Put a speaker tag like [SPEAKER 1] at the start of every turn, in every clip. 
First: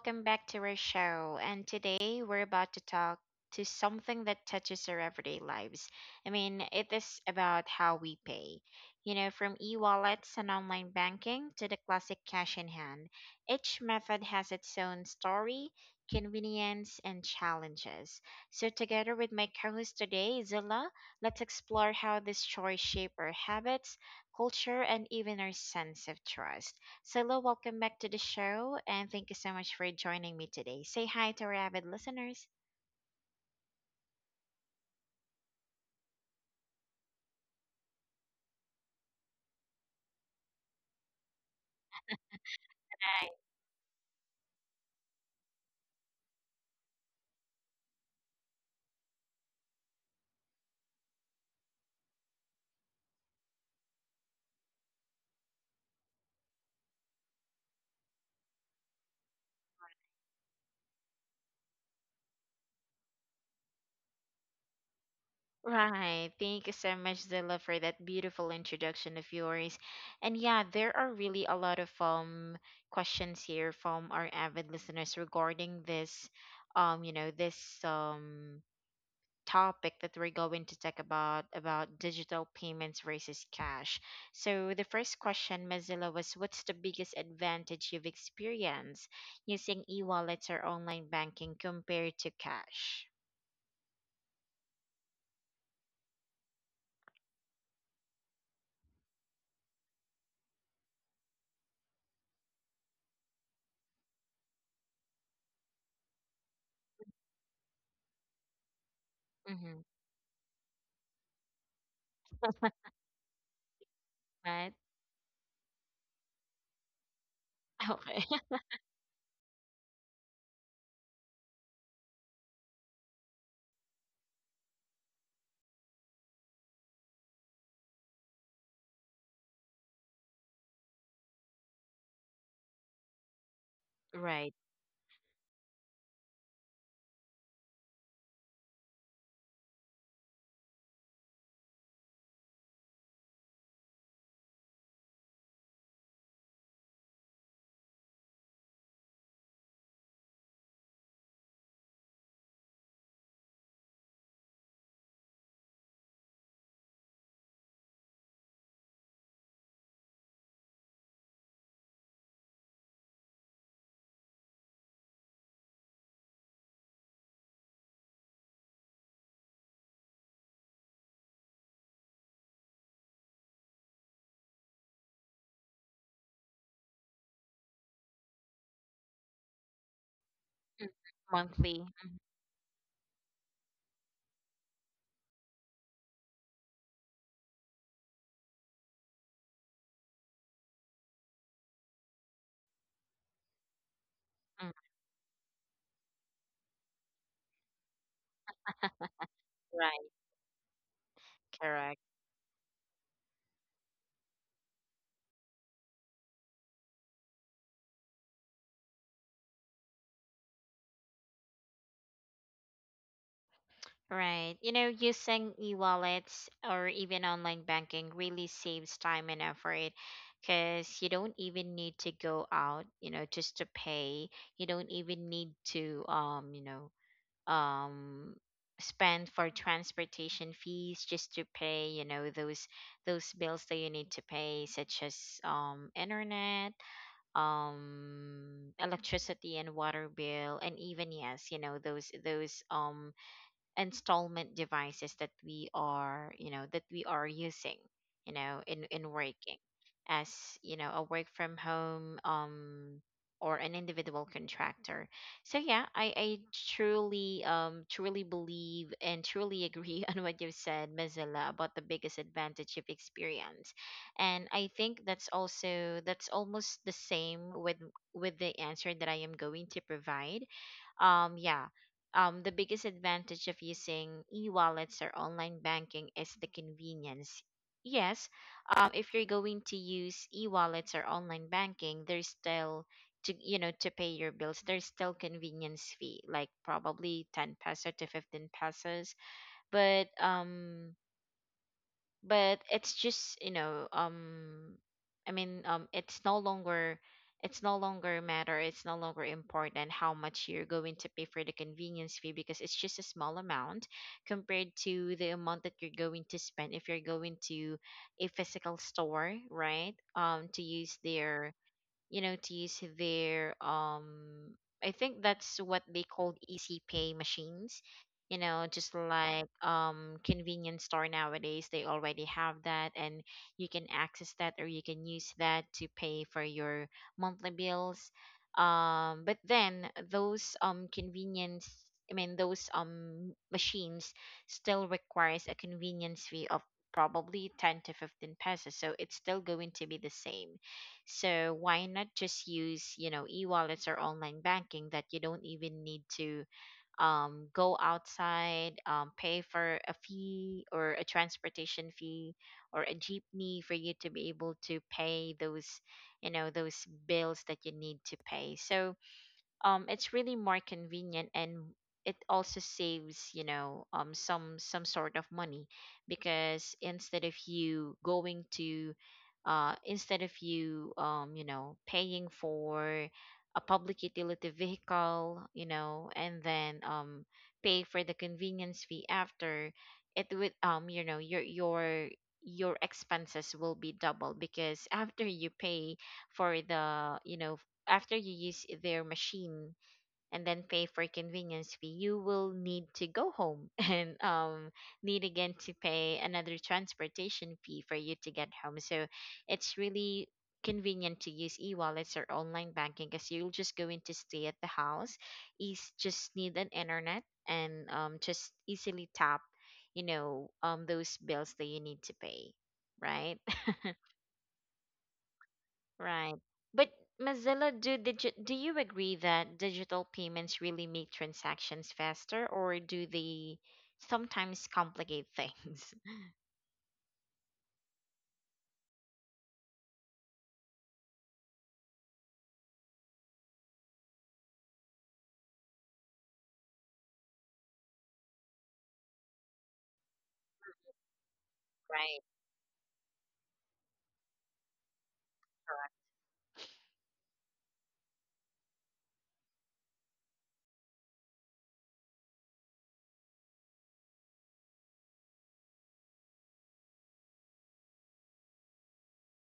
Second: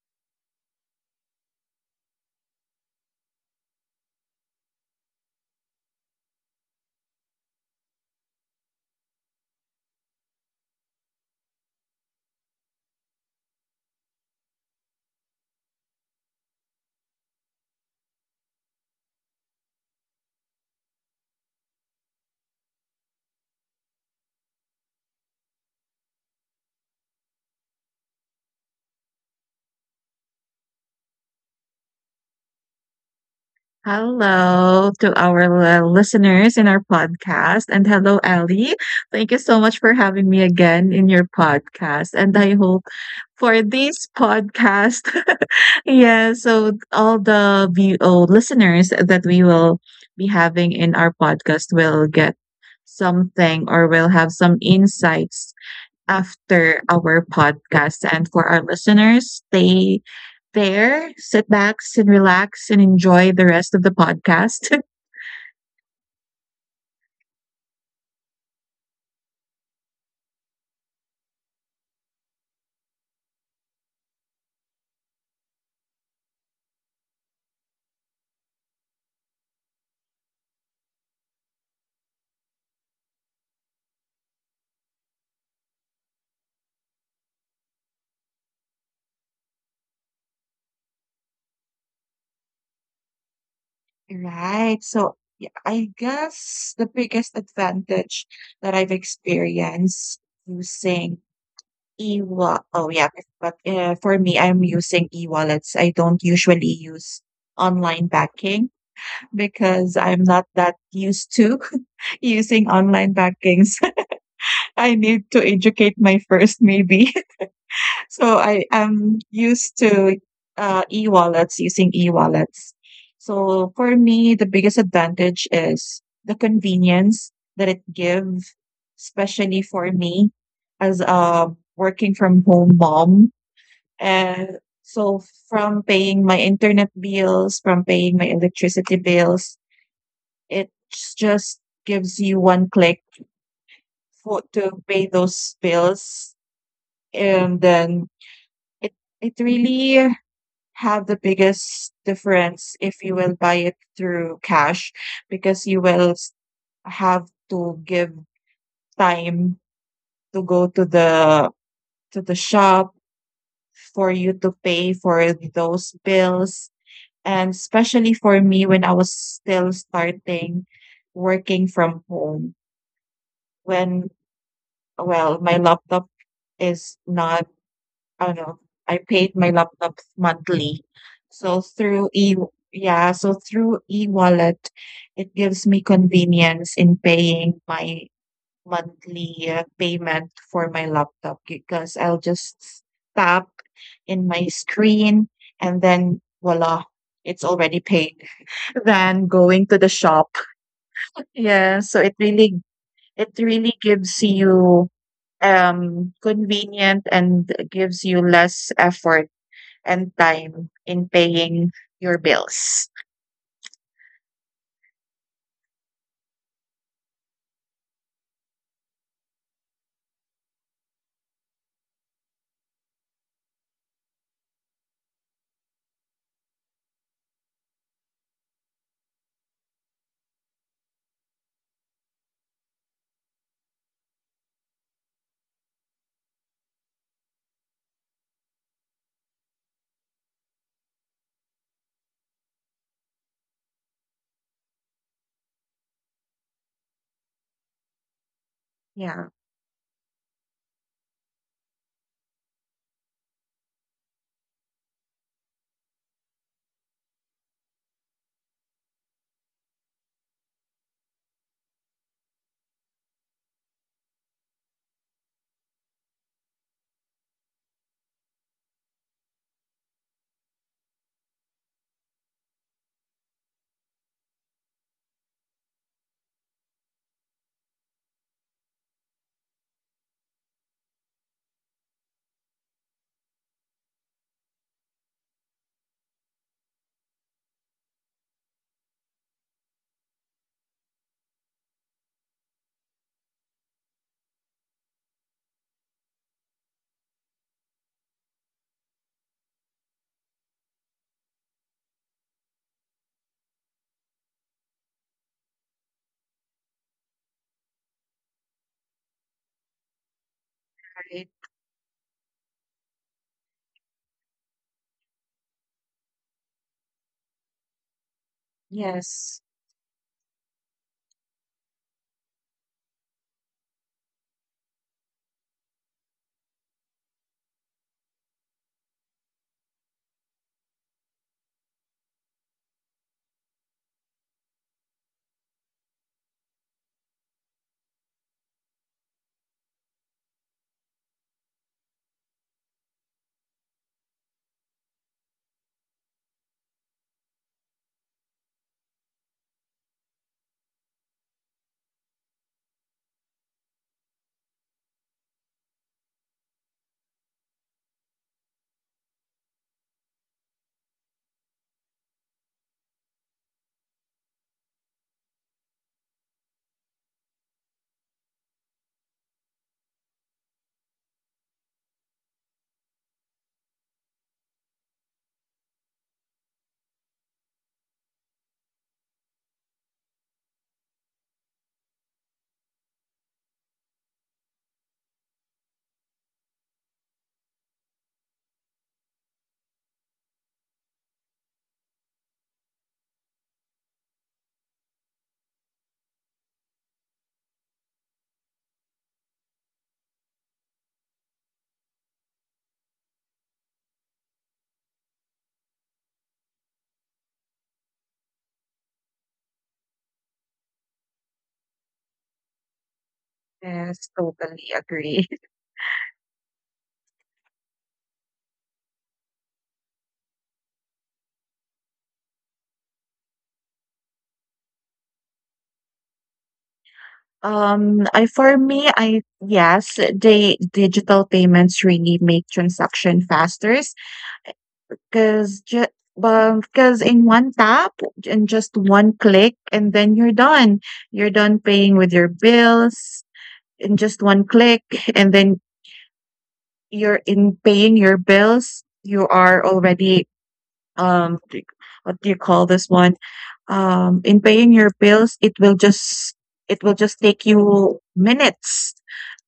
[SPEAKER 1] welcome back to our show. And today we're about to talk to something that touches our everyday lives. I mean, it is about how we pay. You know, from e-wallets and online banking to the classic cash in hand, each method has its own story, convenience, and challenges. So together with my co-host today, Zilla, let's explore how this choice shape our habits, culture, and even our sense of trust. Silo, welcome back to the show and thank you so much for joining me today. Say hi to our avid listeners.
[SPEAKER 2] Hello to our listeners in our podcast. And hello, Ali. Thank you so much for having me again in your podcast. And I hope
[SPEAKER 1] Hi.
[SPEAKER 2] for this podcast, yeah, so all the VO listeners that we will be having in our podcast will get something or will have some insights after our podcast. And for our listeners, stay there, sit back and relax and enjoy the rest of the podcast.
[SPEAKER 1] Right. Thank you so much, Zilla, for that beautiful introduction of yours. And yeah, there are really a lot of questions here from our avid listeners regarding this um topic that we're going to talk about digital payments versus cash. So the first question, Mozilla, was what's the biggest advantage you've experienced using e-wallets or online banking compared to cash?
[SPEAKER 2] Right. I guess the biggest advantage that I've experienced using e-wallet. Oh yeah, but for me, I'm using e-wallets. I don't usually use online banking
[SPEAKER 1] Mm-hmm.
[SPEAKER 2] because I'm not that used to using online bankings.
[SPEAKER 1] Right.
[SPEAKER 2] I need to educate my first, maybe.
[SPEAKER 1] Okay.
[SPEAKER 2] So I am used to e-wallets using e-wallets. So for me, the biggest advantage is the convenience that it gives, especially for me as a working from home mom. And
[SPEAKER 1] Right.
[SPEAKER 2] so from paying my internet bills, from paying my electricity bills, it just gives you one click for to pay those bills, and then it it really have the biggest difference if you will buy it through cash because you will have to give time to go to the shop for you to pay for those bills, and especially for me when I was still starting working from home when well my laptop is not I don't know I paid my laptops monthly.
[SPEAKER 1] Mm.
[SPEAKER 2] So
[SPEAKER 1] Monthly.
[SPEAKER 2] through
[SPEAKER 1] Mm-hmm.
[SPEAKER 2] e Yeah, so through e-wallet, it gives me convenience in paying my monthly payment for my laptop because I'll just tap in my screen and then voila, it's already paid. Than going to the
[SPEAKER 1] Right.
[SPEAKER 2] shop. Yeah, so
[SPEAKER 1] Correct.
[SPEAKER 2] it really gives you convenient and gives you less effort and time in paying your bills.
[SPEAKER 1] Right. You know, using e-wallets or even online banking really saves time and effort because you don't even need to go out, you know, just to pay. You don't even need to um spend for transportation fees just to pay, you know, those bills that you need to pay such as internet, electricity and water bill, and even yes, you know, those installment devices that we are you know that we are using you know in
[SPEAKER 2] Yeah,
[SPEAKER 1] working as you know a work from home or an individual contractor. So yeah, I truly truly believe and truly agree on what you said, Mozilla, about the biggest advantage of experience, and I think that's also that's almost the same with the answer that I am going to provide. um yeah the biggest advantage of using e-wallets or online banking is the convenience. Yes, if you're going to use e-wallets or online banking, there's still to you know to pay your bills, there's still convenience fee, like probably 10 peso to 15 pesos. But um, but it's just you know i mean um it's no longer it's no longer matter it's no longer important how much you're going to pay for the convenience fee because it's just a small amount compared to the amount that you're going to spend if you're going to a physical store, right? To use
[SPEAKER 2] right.
[SPEAKER 1] their you know, to use their I think that's what they called easy pay machines. You know, just
[SPEAKER 2] Yes.
[SPEAKER 1] like convenience store nowadays, they already have that and you can access that or you can use that to pay for your monthly bills. But then those convenience I mean those machines still requires a convenience fee of probably 10 to 15 pesos, so it's still going to be the same. So why not just use, you know, e-wallets or online banking that you don't even need to go outside, pay for a fee or a transportation fee or a jeepney for you to be able to pay those, you know, those bills that you need to pay. So it's really more convenient and it also saves you know some sort of money because instead of you going to instead of you you know paying for a public utility vehicle, you know, and then pay for the convenience fee after, it would you know your expenses will be double because after you pay for the you know after you use their machine and then pay for convenience fee, you will need to go home and need again to pay another transportation fee for you to get home. So it's really convenient to use e-wallets or online banking because you're just going to stay at the house. Is just need an internet and just easily tap, you know, those bills that you need to pay, right?
[SPEAKER 2] Yes, totally agree.
[SPEAKER 1] Right. But Mozilla, do you agree that digital payments really make transactions faster, or do they sometimes complicate things?
[SPEAKER 2] I for me, I yes. The digital payments really make transaction faster because just because in one tap and just one click and then you're done. You're done paying with
[SPEAKER 1] Right,
[SPEAKER 2] your bills in just one click and then
[SPEAKER 1] correct,
[SPEAKER 2] you're in paying your bills, you are already do what do you call this one? In paying your bills, it will just take you minutes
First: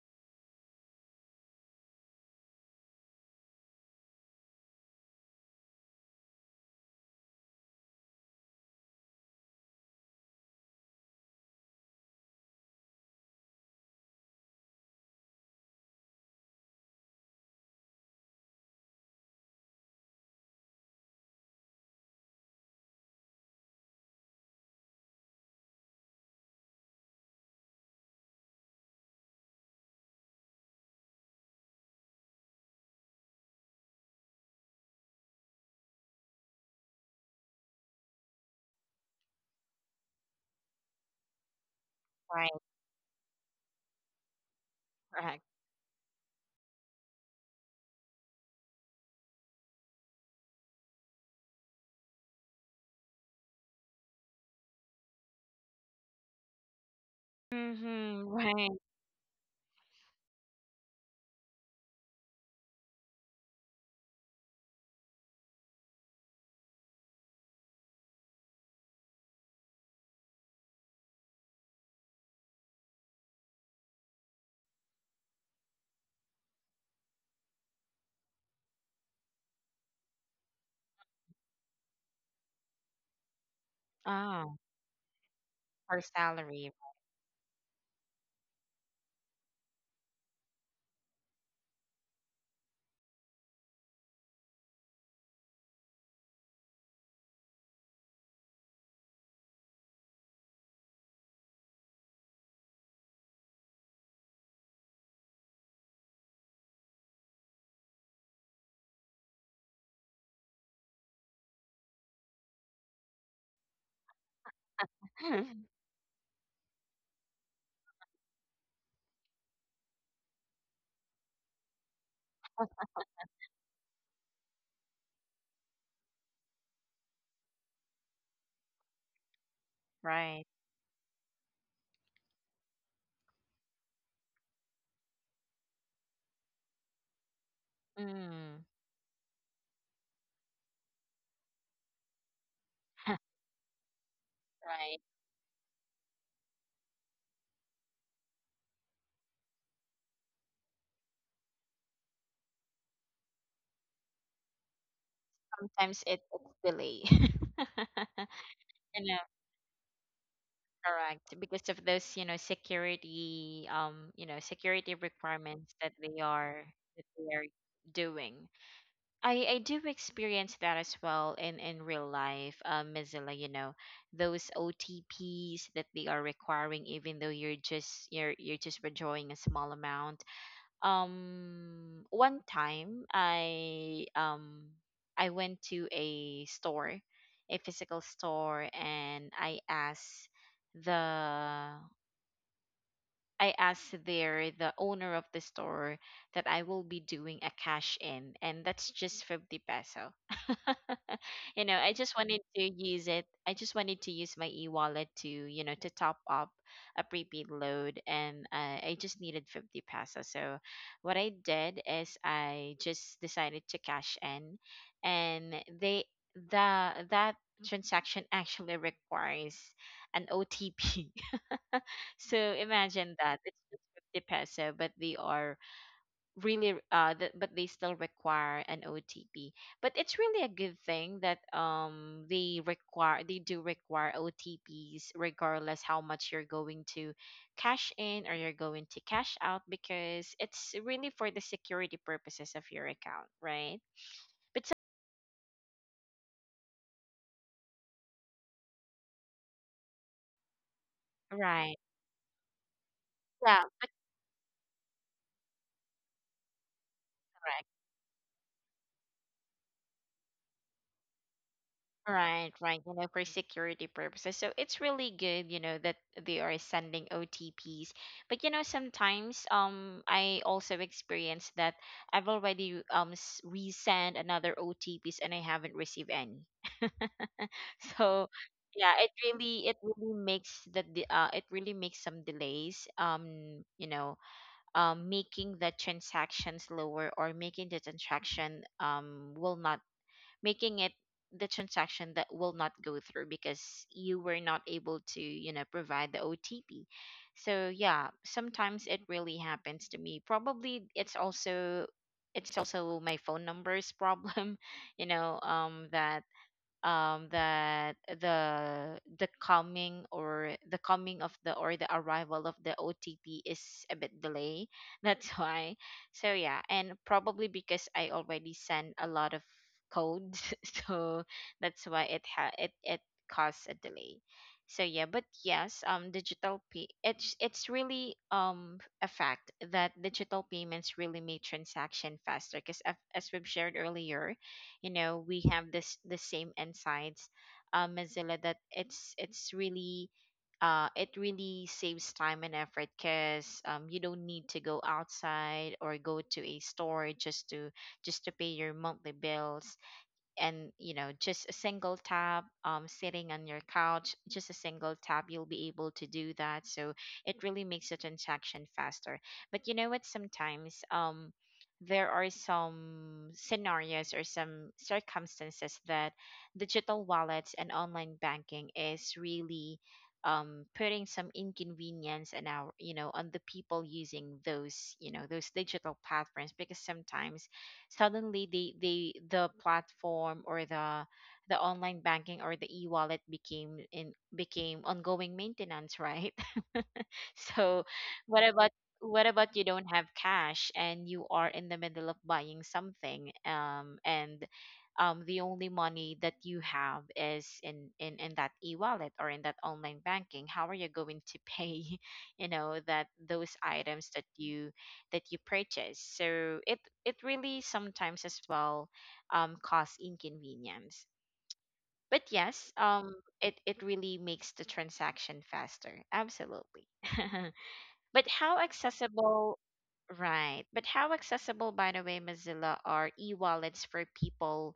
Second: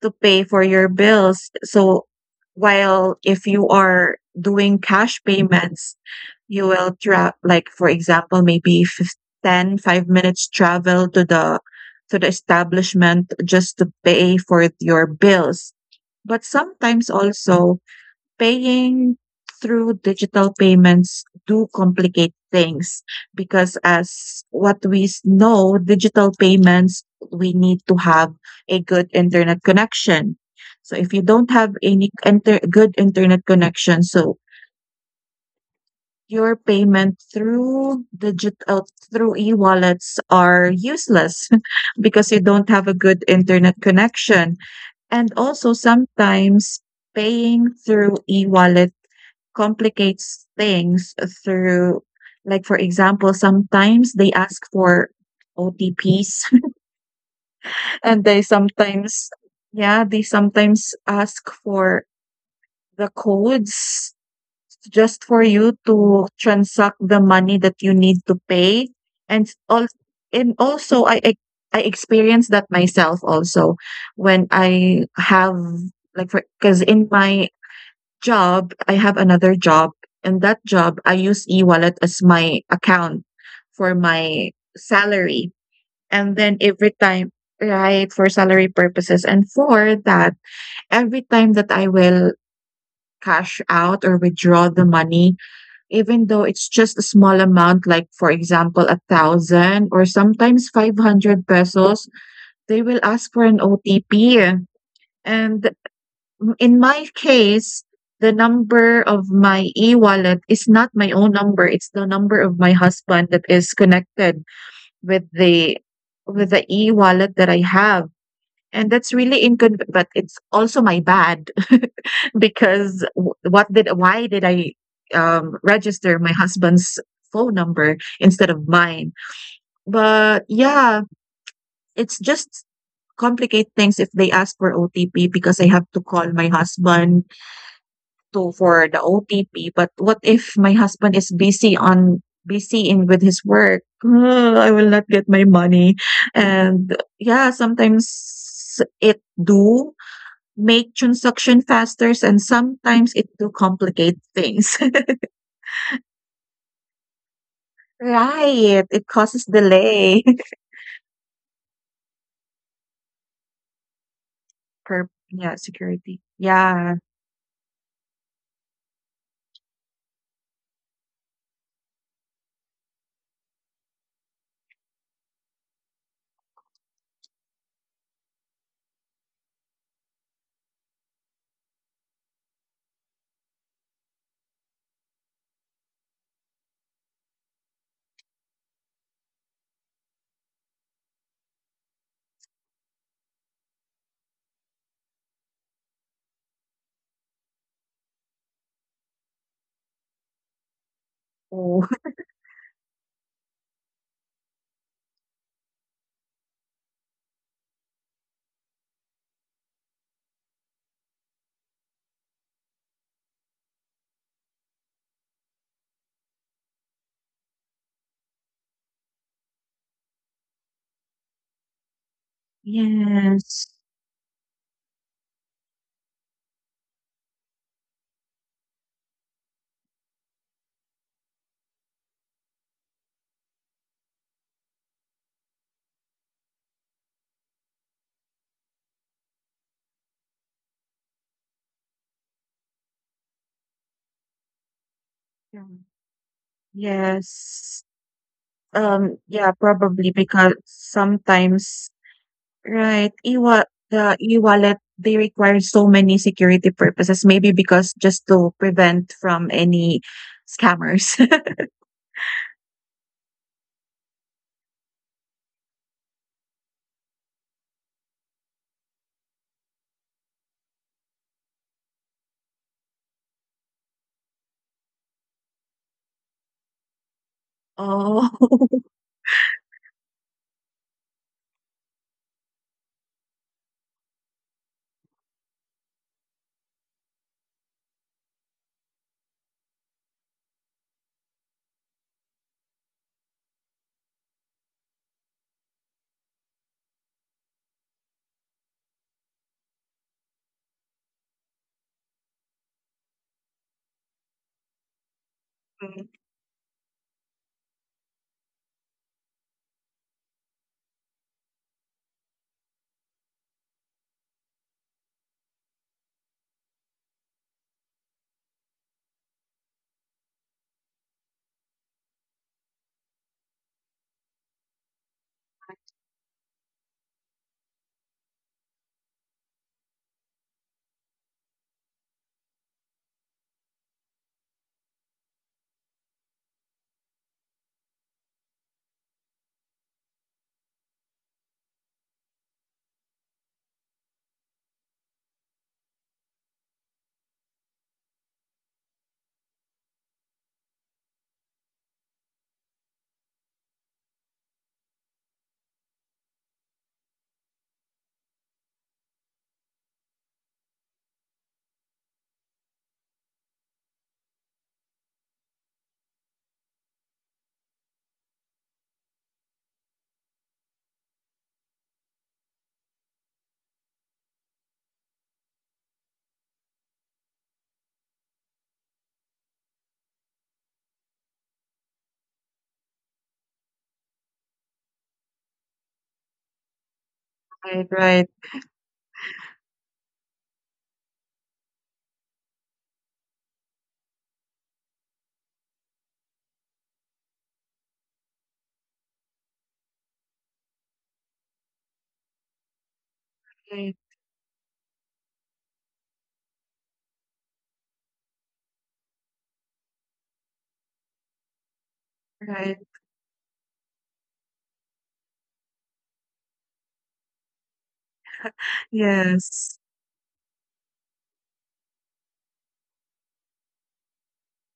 [SPEAKER 2] to pay for your bills. So while if you are doing cash payments, you will tra like for example, maybe 10, 5 minutes travel to the establishment just to pay for your bills. But sometimes also paying through digital payments do complicate things because as what we know, digital payments, we need to have a good internet connection. So if you don't have any good internet connection, so your payment through digital, through e-wallets are useless because you
[SPEAKER 1] right,
[SPEAKER 2] don't have a good internet connection. And
[SPEAKER 1] correct.
[SPEAKER 2] also sometimes paying through e-wallet complicates things through, like for example, sometimes they ask for otps and
[SPEAKER 1] Mm-hmm,
[SPEAKER 2] they
[SPEAKER 1] right.
[SPEAKER 2] sometimes yeah they sometimes ask for the codes just for you to transact the money that you need to pay. And all, and also I experienced that myself also when I have, like for because in my job, I have another job, and that job, I use e-wallet as my account for my
[SPEAKER 1] Oh,
[SPEAKER 2] salary.
[SPEAKER 1] for
[SPEAKER 2] And then
[SPEAKER 1] salary.
[SPEAKER 2] every time, right, for salary purposes. And for that, every time that I will cash out or withdraw the money, even though it's just a small amount, like for example, a thousand or sometimes 500 pesos, they will ask for an OTP. And Mm, in my case, the number of my e-wallet is not my own number. It's the number of my husband that is connected with the with the e-wallet that I have. And that's really inconvenient, but it's also my bad because w- what did why did I register my husband's phone number instead of mine?
[SPEAKER 1] Right.
[SPEAKER 2] But yeah, it's just complicate things if they ask for OTP because I have to call my husband to
[SPEAKER 1] Mm,
[SPEAKER 2] for the OTP, but what if my husband is busy on busy in with his work? I will
[SPEAKER 1] right.
[SPEAKER 2] not get my money. And yeah, sometimes it do make transaction faster and sometimes it do complicate things.
[SPEAKER 1] Sometimes it's delay.
[SPEAKER 2] Right.
[SPEAKER 1] You
[SPEAKER 2] It
[SPEAKER 1] know,
[SPEAKER 2] causes delay.
[SPEAKER 1] correct. Because of those, you know, security
[SPEAKER 2] Per yeah,
[SPEAKER 1] requirements that
[SPEAKER 2] security.
[SPEAKER 1] they are
[SPEAKER 2] Yeah.
[SPEAKER 1] that they are doing. I do experience that as well in real life, Mozilla, you know, those OTPs that they are requiring, even though you're just withdrawing a small amount. One time I went to a store, a physical store, and I asked the I asked there the owner of the store that I will be doing a cash in, and that's just 50 peso. You know,
[SPEAKER 2] Oh,
[SPEAKER 1] I just wanted to use my e-wallet to you know to top up a prepaid load, and I just needed 50 pesos. So what I did is I just decided to cash in, and they the that transaction actually requires an otp. So imagine that it's
[SPEAKER 2] yes.
[SPEAKER 1] just 50 peso, but they are really th- but they still require an OTP. But it's really a good thing that they do require OTPs regardless how much you're going to cash in or you're going to cash out, because it's really for the security purposes of your account, right? But so,
[SPEAKER 2] Yeah. Yes. Yeah, probably because
[SPEAKER 1] right.
[SPEAKER 2] sometimes Right, e-wa
[SPEAKER 1] Yeah,
[SPEAKER 2] the e-wallet, they require so many security purposes, maybe
[SPEAKER 1] but
[SPEAKER 2] because just to prevent from any scammers.
[SPEAKER 1] Right, right. You know, for security purposes. So it's really good, you know, that they are sending OTPs. But you know, sometimes I also experienced that I've resend another OTPs and I haven't received any. So
[SPEAKER 2] Oh.
[SPEAKER 1] yeah, it really makes the it really makes some delays you know making the transaction slower, or making the transaction will not making it the transaction that will not go through because you were not able to, you know, provide the OTP. So yeah, sometimes it really happens to me. Probably it's also my phone number's problem, you know, that the coming or the coming of the or the arrival of the OTP is a bit delay. That's why. So yeah, and probably because I already sent a lot of codes. So that's why it ha it it caused a delay. So yeah, but yes, digital pay it's really a fact that digital payments really make transaction faster because as we've shared earlier, you know we have this the same insights mozilla that it really saves time and effort because you don't need to go outside or go to a store just to pay your monthly bills, and you know just a single tap sitting on your couch just a single tap you'll be able to do that. So it really makes the transaction faster. But you know what, sometimes there are some scenarios or some circumstances that digital wallets and online banking is really putting some inconvenience in our you know on the people using those you know those digital platforms because sometimes suddenly the platform or the online banking or the e-wallet became ongoing maintenance, right? So,
[SPEAKER 2] Right, right,
[SPEAKER 1] what about what about you don't have cash and you are in the middle of buying something, and the only money that you have is in, in that e-wallet or in that online banking. How are you going to pay, you know, that those
[SPEAKER 2] right,
[SPEAKER 1] items that you purchase? So it really sometimes as well cause inconvenience. But yes,
[SPEAKER 2] right.
[SPEAKER 1] it, it really makes the transaction faster. Absolutely. But how accessible,
[SPEAKER 2] Yes.
[SPEAKER 1] right? But how accessible, by the way, Mozilla, are e-wallets for people?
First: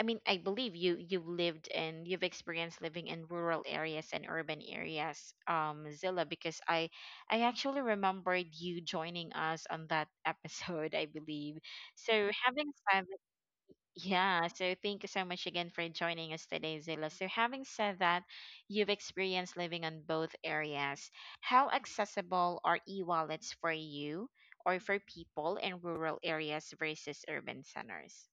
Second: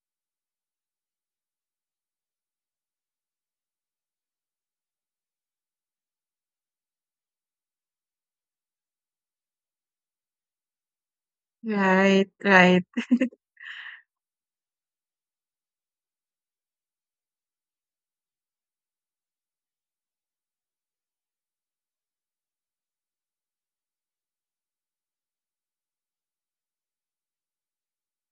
[SPEAKER 1] I mean, I believe you you've lived and you've experienced living in rural areas and urban areas, Mozilla, because I actually remembered you joining us on that episode, I believe. So
[SPEAKER 2] Right,
[SPEAKER 1] having
[SPEAKER 2] right,
[SPEAKER 1] said yeah, so thank you so much again for joining us today, Zilla. So, having said that, you've experienced living on both areas. How accessible are e wallets for you or for people in rural areas versus urban centers?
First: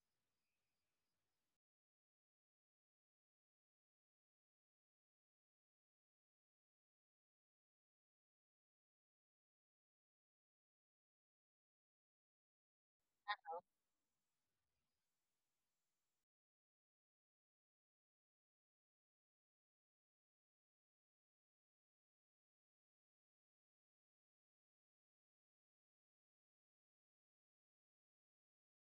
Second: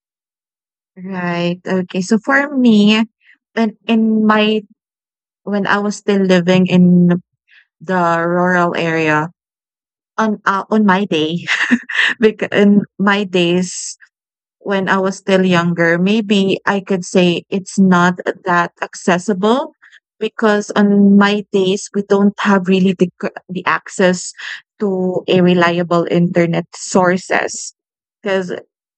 [SPEAKER 2] right. Okay, so for me, when in my when I was still living in the rural area on my day, because in my days when I was still younger, maybe I could say it's not that accessible because on my days we don't have really the the access to a reliable internet sources because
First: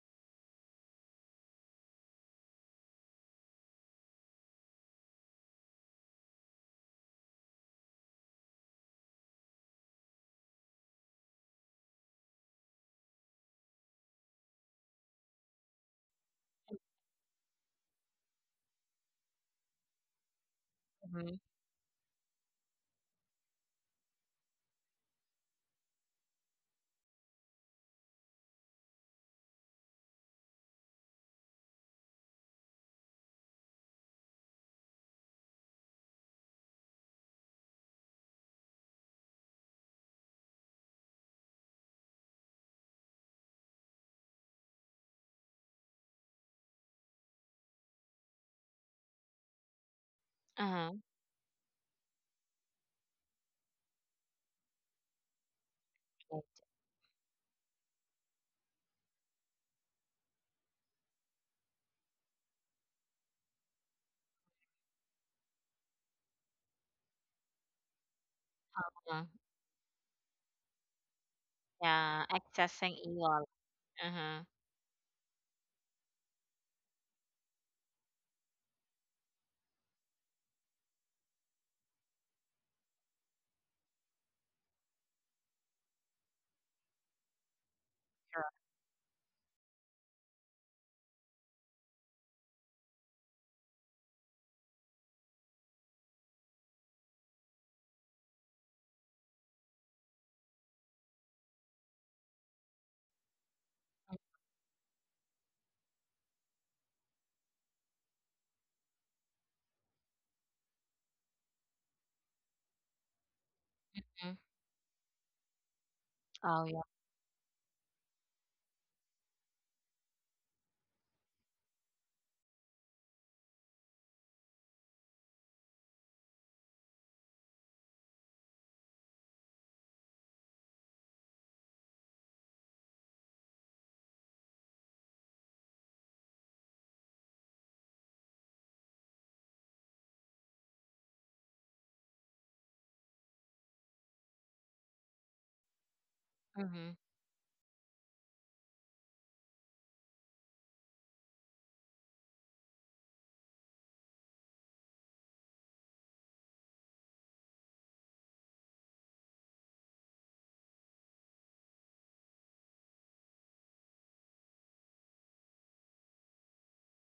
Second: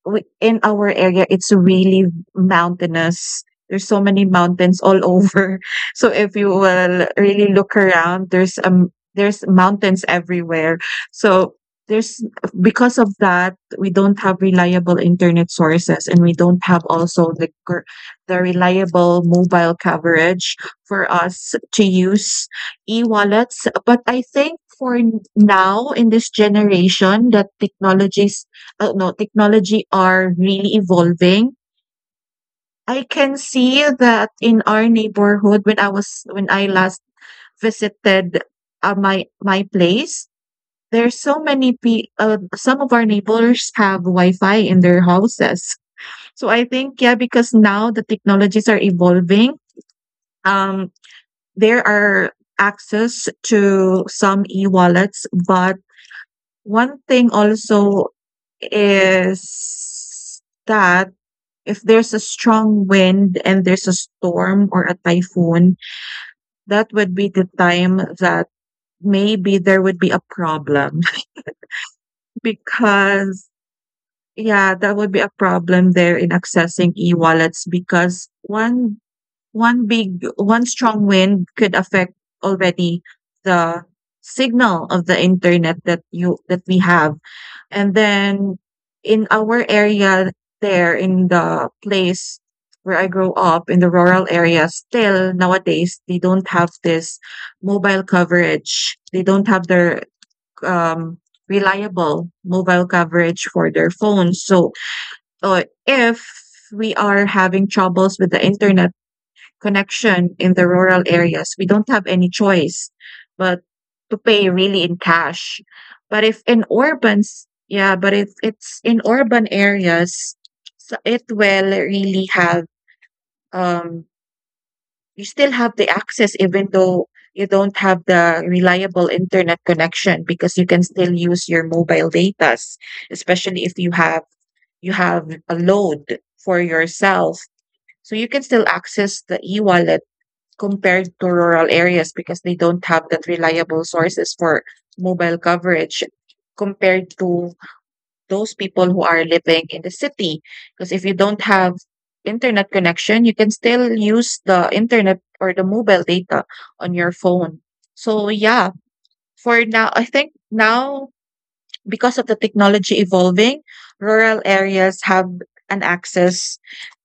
[SPEAKER 2] we, in our area, it's really mountainous. There's so many mountains all over. So if you will really look around, there's mountains everywhere. So there's because of that we don't have reliable internet sources, and we don't have also the the reliable mobile coverage for
[SPEAKER 1] Mm-hmm.
[SPEAKER 2] us to use e-wallets. But I think for now in this generation that technologies no technology are really evolving, I can see that in our neighborhood when I was when I last visited my my place, there's so many pe some of our neighbors have Wi-Fi in their houses. So I think, yeah, because now the technologies are evolving, um,
[SPEAKER 1] Uh-huh.
[SPEAKER 2] there are access to some e-wallets. But
[SPEAKER 1] Okay.
[SPEAKER 2] one thing also is that if there's a strong wind and there's a storm or a typhoon, that would be the time that
[SPEAKER 1] Uh-huh.
[SPEAKER 2] maybe there would be a problem
[SPEAKER 1] Yeah, accessing e
[SPEAKER 2] because
[SPEAKER 1] wallet. Uh-huh.
[SPEAKER 2] yeah, that would be a problem there in accessing e-wallets because one strong wind could affect already the signal of the internet that you that we have. And
[SPEAKER 1] Sure.
[SPEAKER 2] then in our area, there in the place where I grow up in the rural area, still nowadays they don't have this mobile coverage. They don't have their um reliable mobile coverage for their phones. So or if we are having troubles with the internet connection in the rural areas, we don't have any choice but to
[SPEAKER 1] Mm.
[SPEAKER 2] pay really in cash.
[SPEAKER 1] Oh, yeah.
[SPEAKER 2] But if it's in urban areas, so it will really have um you still have the access even though you don't have the reliable internet connection because you can still use your mobile datas, especially if you have a load for yourself, so you can still access the e-wallet compared to rural areas because they don't have that reliable sources for mobile coverage
[SPEAKER 1] Mm-hmm.
[SPEAKER 2] compared to those people who are living in the city. Because if you don't have internet connection, you can still use the internet or the mobile data on your phone. So yeah, for now, I think now because of the technology evolving, rural areas have an access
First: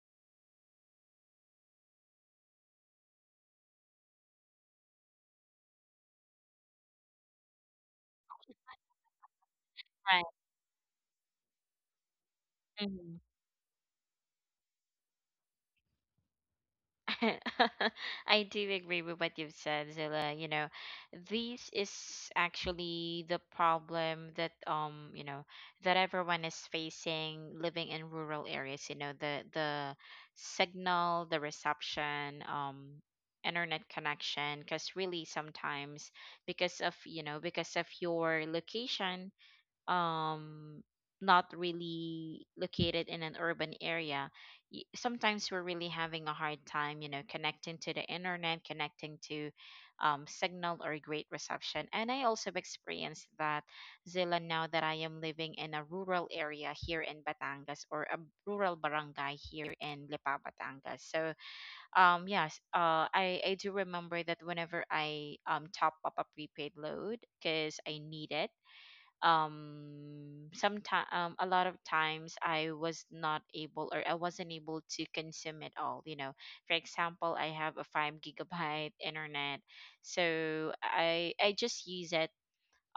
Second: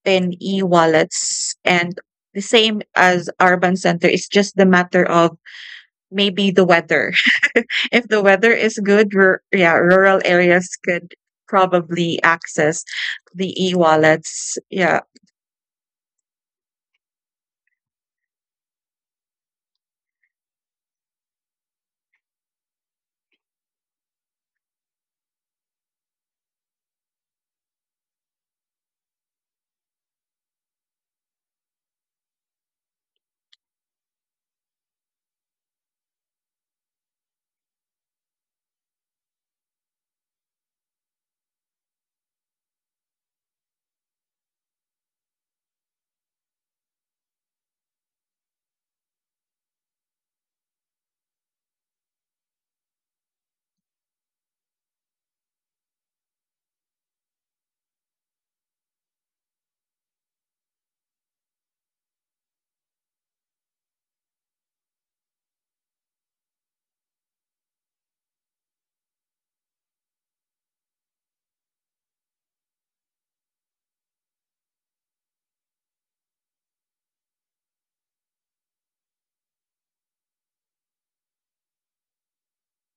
[SPEAKER 2] in e-wallets, and the same as urban center, it's just the matter of maybe the weather if the weather is good, yeah, rural
[SPEAKER 1] Right.
[SPEAKER 2] areas could probably access
[SPEAKER 1] Mm-hmm.
[SPEAKER 2] the e-wallets. Yeah,
[SPEAKER 1] I do agree with what you've said, Zilla. You know, this is actually the problem that you know, that everyone is facing living in rural areas, you know, the signal, the reception, internet connection, because really sometimes because of, you know, because of your location, um not really located in an urban area, sometimes we're really having a hard time, you know, connecting to the internet, connecting to signal or great reception. And I also experienced that, Zilla, now that I am living in a rural area here in Batangas, or a rural barangay here in Lipa Batangas. So yes, I do remember that whenever I top up a prepaid load because I need it. Sometimes, a lot of times I was not able, or I wasn't able to consume it all, you know. For example, I have a 5 gigabyte internet, so I just use it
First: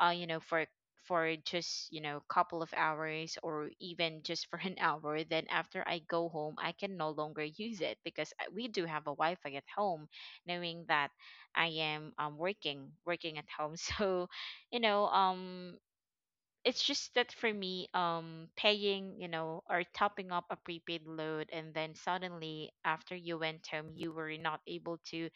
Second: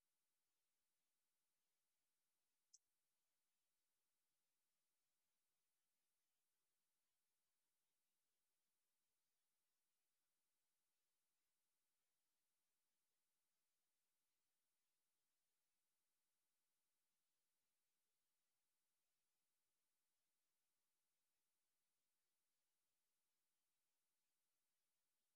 [SPEAKER 1] you know, for just, you know, couple of hours or even just for an hour. Then after I go home, I can no longer use it because we do have a Wi-Fi at home, knowing that I am working working at home. So you know, it's just that for me, paying, you know, or topping up a prepaid load, and then suddenly after you went home, you were not able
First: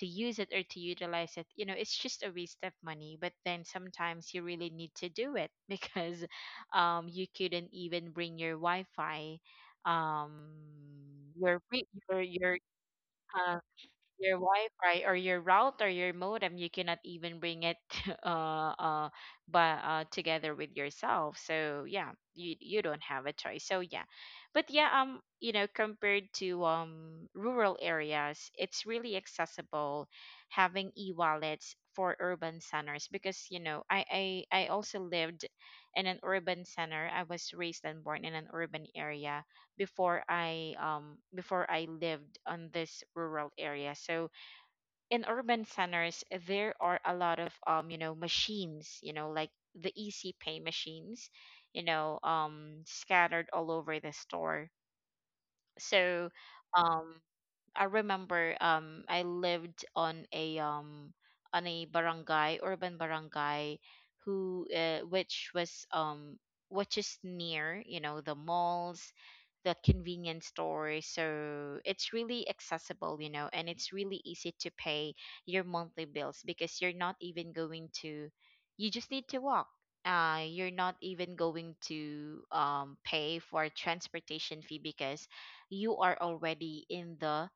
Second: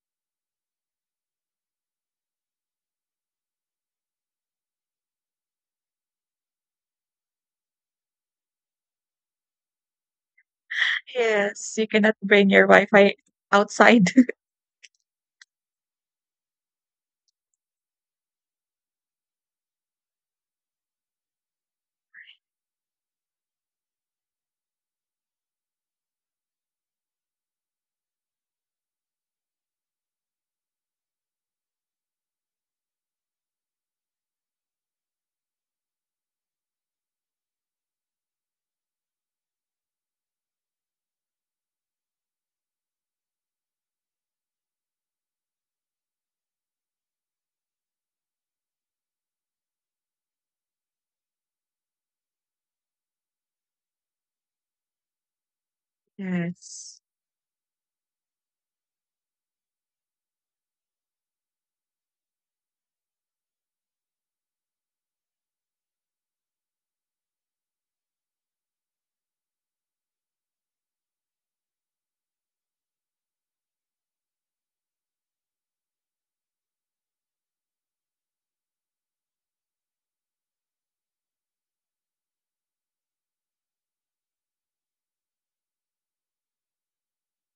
[SPEAKER 1] to use it or to utilize it. You know, it's just a waste of money. But then sometimes you really need to do it because, you couldn't even bring your Wi-Fi, um,
[SPEAKER 2] yes, you cannot
[SPEAKER 1] your
[SPEAKER 2] bring
[SPEAKER 1] your
[SPEAKER 2] your Wi-Fi
[SPEAKER 1] uh,
[SPEAKER 2] outside.
[SPEAKER 1] your Wi-Fi or your router, your modem, you cannot even bring it. uh, uh, but together with yourself. So yeah, you don't have a choice. So yeah, but yeah, you know, compared to rural areas, it's really accessible having e-wallets for urban centers, because you know I also lived in an urban center. I was raised and born in an urban area before I lived on this rural area. So in urban centers, there are a lot of you know machines, you know, like the easy pay machines, you know, scattered all over the store. So
[SPEAKER 2] Yes.
[SPEAKER 1] um I remember, I lived on a barangay, urban barangay, who which was which is near, you know, the malls, the convenience stores. So it's really accessible, you know, and it's really easy to pay your monthly bills because you're not even going to you just need to walk. You're not even going to pay for transportation fee because you are already in the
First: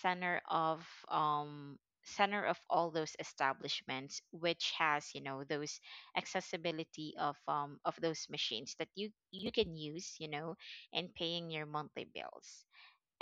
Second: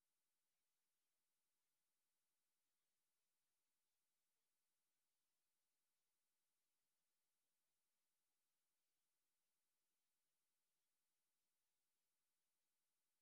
[SPEAKER 1] center of um center of all those establishments which has, you know, those accessibility of those machines that you can use, you know, in paying your monthly bills.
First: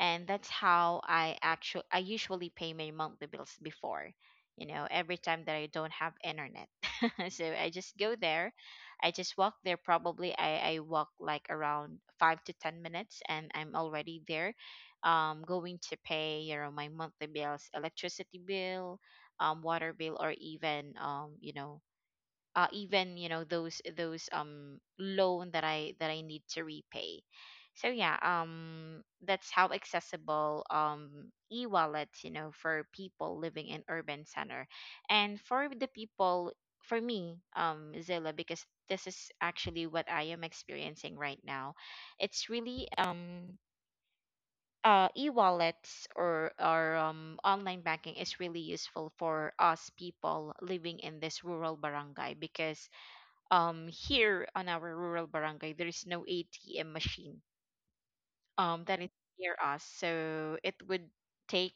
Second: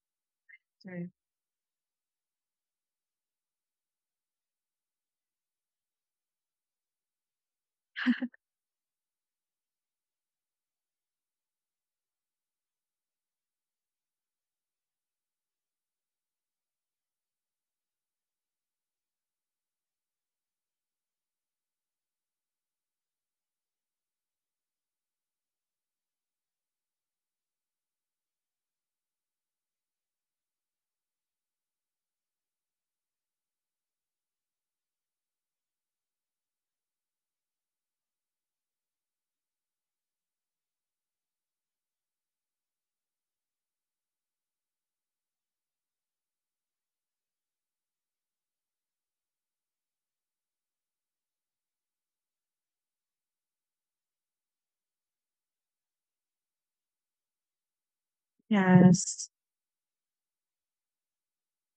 [SPEAKER 1] And that's how
[SPEAKER 2] Right.
[SPEAKER 1] I actually I usually pay my monthly bills before, you know, every time that I don't have internet. So I just go there, I just walk there. Probably I walk like around 5 to 10 minutes, and I'm already there, going to pay, you know, my monthly bills, electricity bill, water bill, or even you know even you know those loan that I need to repay. So yeah, that's how accessible e-wallets, you know, for people living in urban center. And for the people for me, Zilla, because this is actually what I am experiencing right now. It's really e-wallets or online banking is really useful for us people living in this rural barangay, because here on our rural barangay there is no ATM machine that is
[SPEAKER 2] Yes.
[SPEAKER 1] near us. So it would take,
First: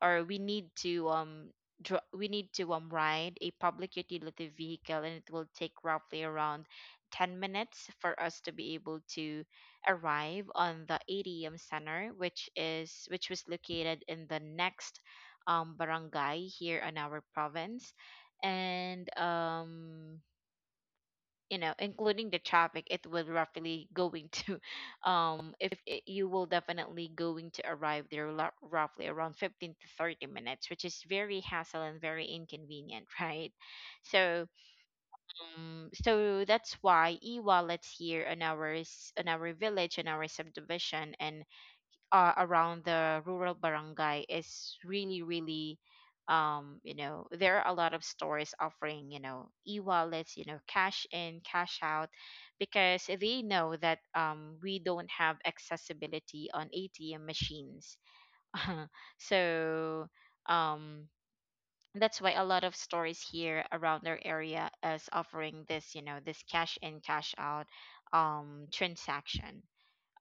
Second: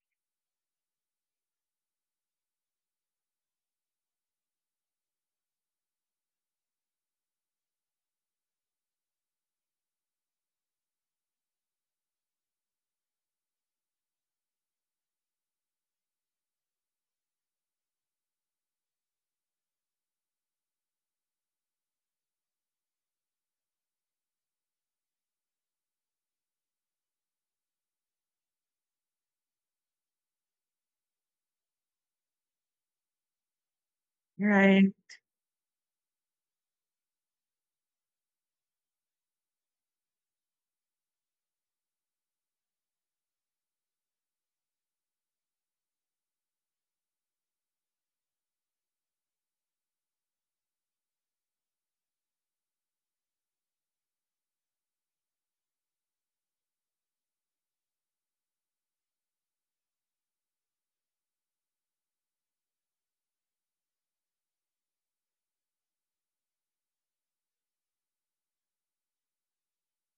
[SPEAKER 1] or we need to we need to ride a public utility vehicle, and it will take roughly around 10 minutes for us to be able to arrive on the ATM center, which is which was located in the next barangay here in our province. And you know, including the traffic, it will roughly going to if it, you will definitely going to arrive there roughly around 15 to 30 minutes, which is very hassle and very inconvenient. Right? So
[SPEAKER 2] Right,
[SPEAKER 1] so that's why e-wallets here on our on our village and our subdivision and around the rural barangay is really really you know, there are a lot of stores offering, you know, e-wallets, you know, cash in cash out, because they know that we don't have accessibility on ATM machines. So um that's why a lot of stores here around their area is offering this, you know, this cash in cash out transaction.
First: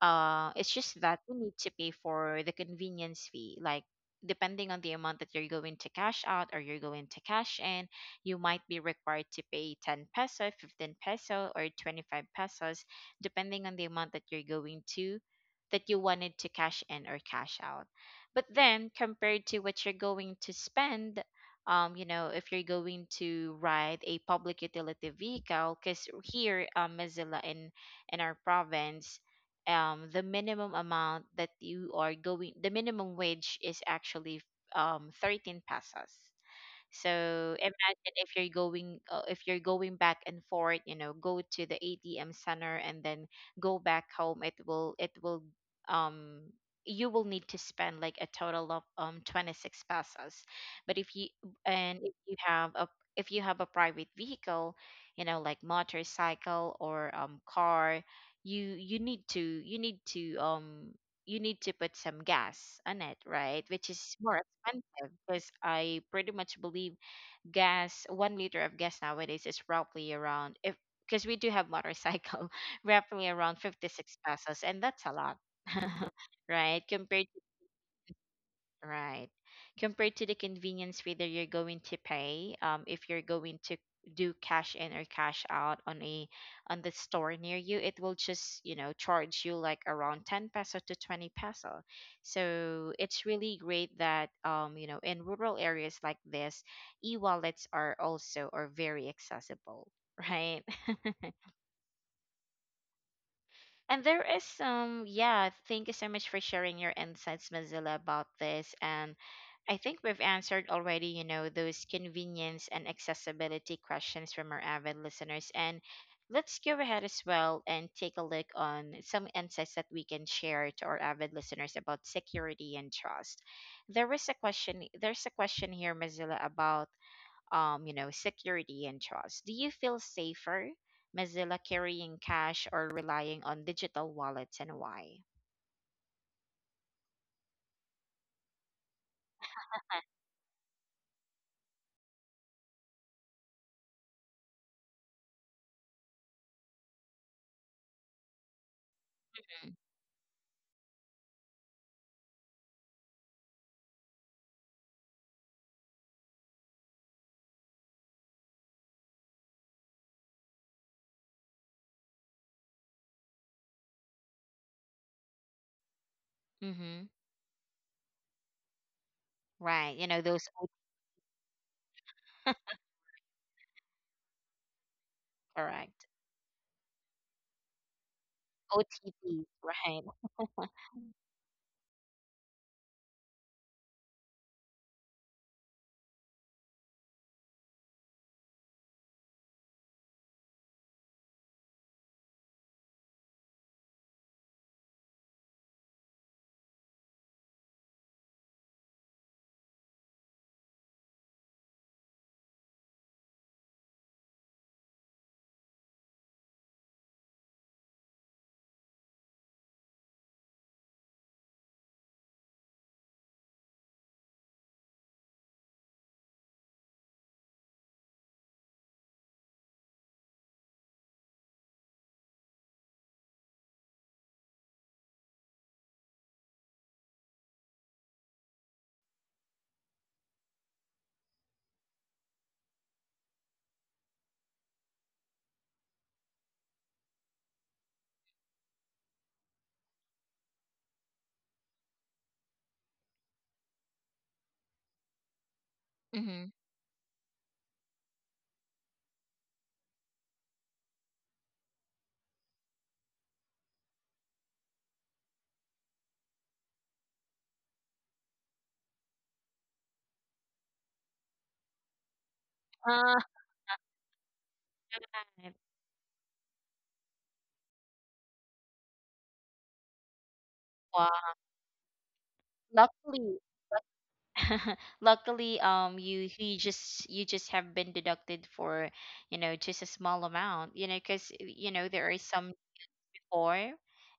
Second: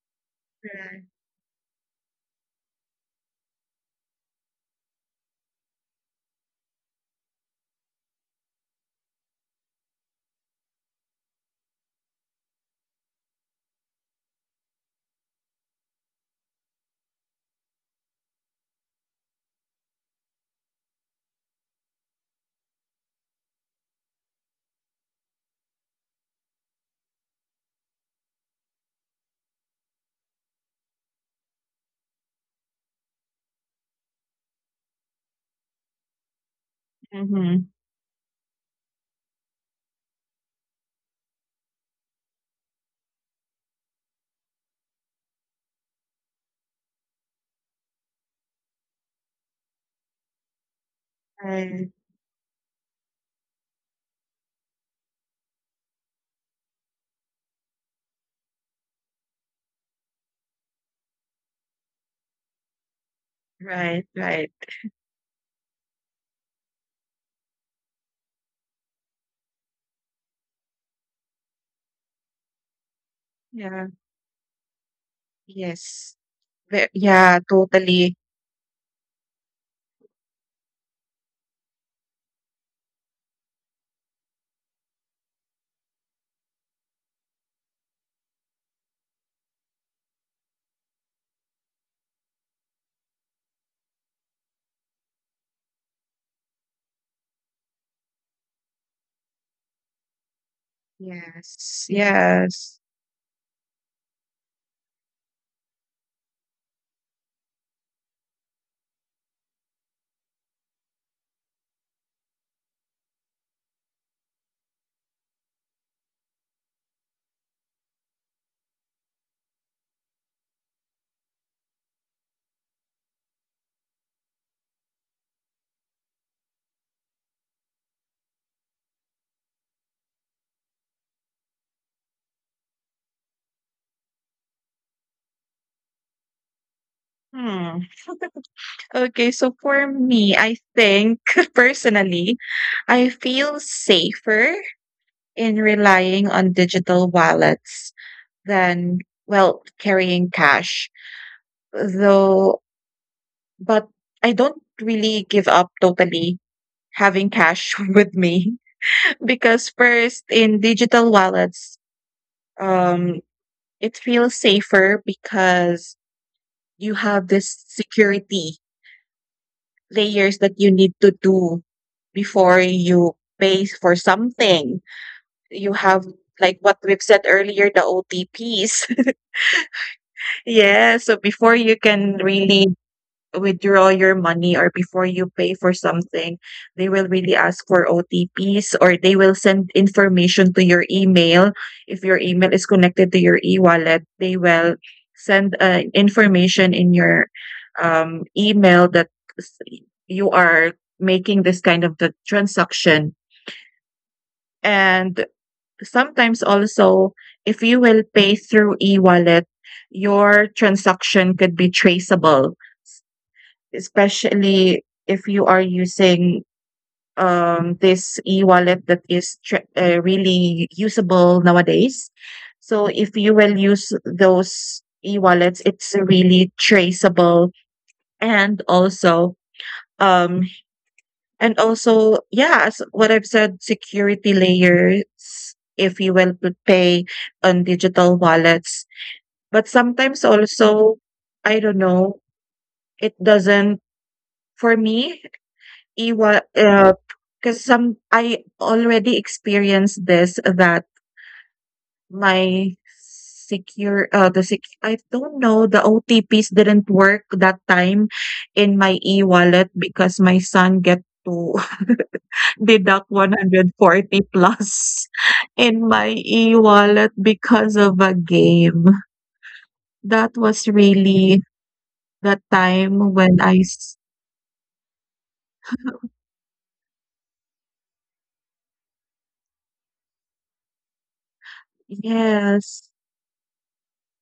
[SPEAKER 1] It's just
[SPEAKER 2] right.
[SPEAKER 1] that you need to pay for the convenience fee. Like, depending on the amount that you're going to cash out or you're going to cash in, you might be required to pay 10 peso, 15 peso, or 25 pesos, depending on the amount that you're going to, that you wanted to cash in or cash out. But then, compared to what you're going to spend, you know, if you're going to ride a public utility vehicle, because here, Mozilla, in our province, the minimum amount that you are going the minimum wage is actually 13 pesos. So
[SPEAKER 2] Mm-hmm.
[SPEAKER 1] imagine if you're going back and forth, you know, go to the ATM center and then go back home. It will um you will need to spend like a total of 26 pesos. But if you
[SPEAKER 2] Right,
[SPEAKER 1] and if you have a if you have a private vehicle, you know, like motorcycle or car, you need to you need to you need to put some gas on it, right? Which
[SPEAKER 2] right,
[SPEAKER 1] is more
[SPEAKER 2] right.
[SPEAKER 1] expensive, because I pretty much believe gas, 1 liter of gas nowadays is roughly around, if because we do have motorcycle, roughly around
[SPEAKER 2] Yeah.
[SPEAKER 1] 56 pesos, and that's a lot,
[SPEAKER 2] Yes.
[SPEAKER 1] right? Compared
[SPEAKER 2] Yeah, totally.
[SPEAKER 1] Right. Compared to the convenience, whether you're going to pay, if you're going to do cash in or cash out on a on the store near you, it will just, you know, charge you like around 10 peso to 20 peso. So it's really great that you know, in rural areas like this, e-wallets are also are very accessible, right?
[SPEAKER 2] Yes, yes.
[SPEAKER 1] And there is some, yeah, thank you so much for sharing your insights, Mozilla, about this. And I think we've answered already, you know, those convenience and accessibility questions from our avid listeners. And let's go ahead as well and take a look on some insights that we can share to our avid listeners about security and trust. There is a question, there's a question here, Mozilla, about you know, security and trust. Do you feel safer, Mozilla, carrying cash or relying on digital wallets, and why?
[SPEAKER 2] Hmm. Okay, so for me, I think personally, I feel safer in relying on digital wallets than, well, carrying cash. Though, but I don't really give up totally having cash with me because first in digital wallets, um, it feels safer because you
[SPEAKER 1] Mm-hmm.
[SPEAKER 2] have this security
[SPEAKER 1] Right. You know,
[SPEAKER 2] layers
[SPEAKER 1] those
[SPEAKER 2] that you need to do before you pay for something. You have,
[SPEAKER 1] correct.
[SPEAKER 2] like what we've said earlier, the OTPs.
[SPEAKER 1] OTP, right?
[SPEAKER 2] Yeah. So before you can really withdraw your money or before you pay for something, they will really ask for OTPs or they will send information to your email. If your email is connected to your e-wallet, they will send information in your email that s- you are making this kind of the transaction. And sometimes also, if you will pay through e-wallet, your transaction could be traceable, especially if you are using this e-wallet that is really usable nowadays. So if you will use those e-wallets, it's really traceable. And also um yeah, as what I've said, security layers, if you will put pay on digital wallets. But sometimes also, I don't know, it doesn't for me Iwa
[SPEAKER 1] Mm-hmm.
[SPEAKER 2] because some I already experienced this that my secure the sec I don't know, the OTPs didn't work that time in my e-wallet because my son get to deduct
[SPEAKER 1] Uh,
[SPEAKER 2] 140 plus
[SPEAKER 1] Right.
[SPEAKER 2] in my e-wallet because of a game. That was
[SPEAKER 1] Wow.
[SPEAKER 2] really the time
[SPEAKER 1] Luckily,
[SPEAKER 2] when I s
[SPEAKER 1] luckily, you just have been deducted for, you know, just a small amount, you know, because you know there are some
[SPEAKER 2] Yes.
[SPEAKER 1] before.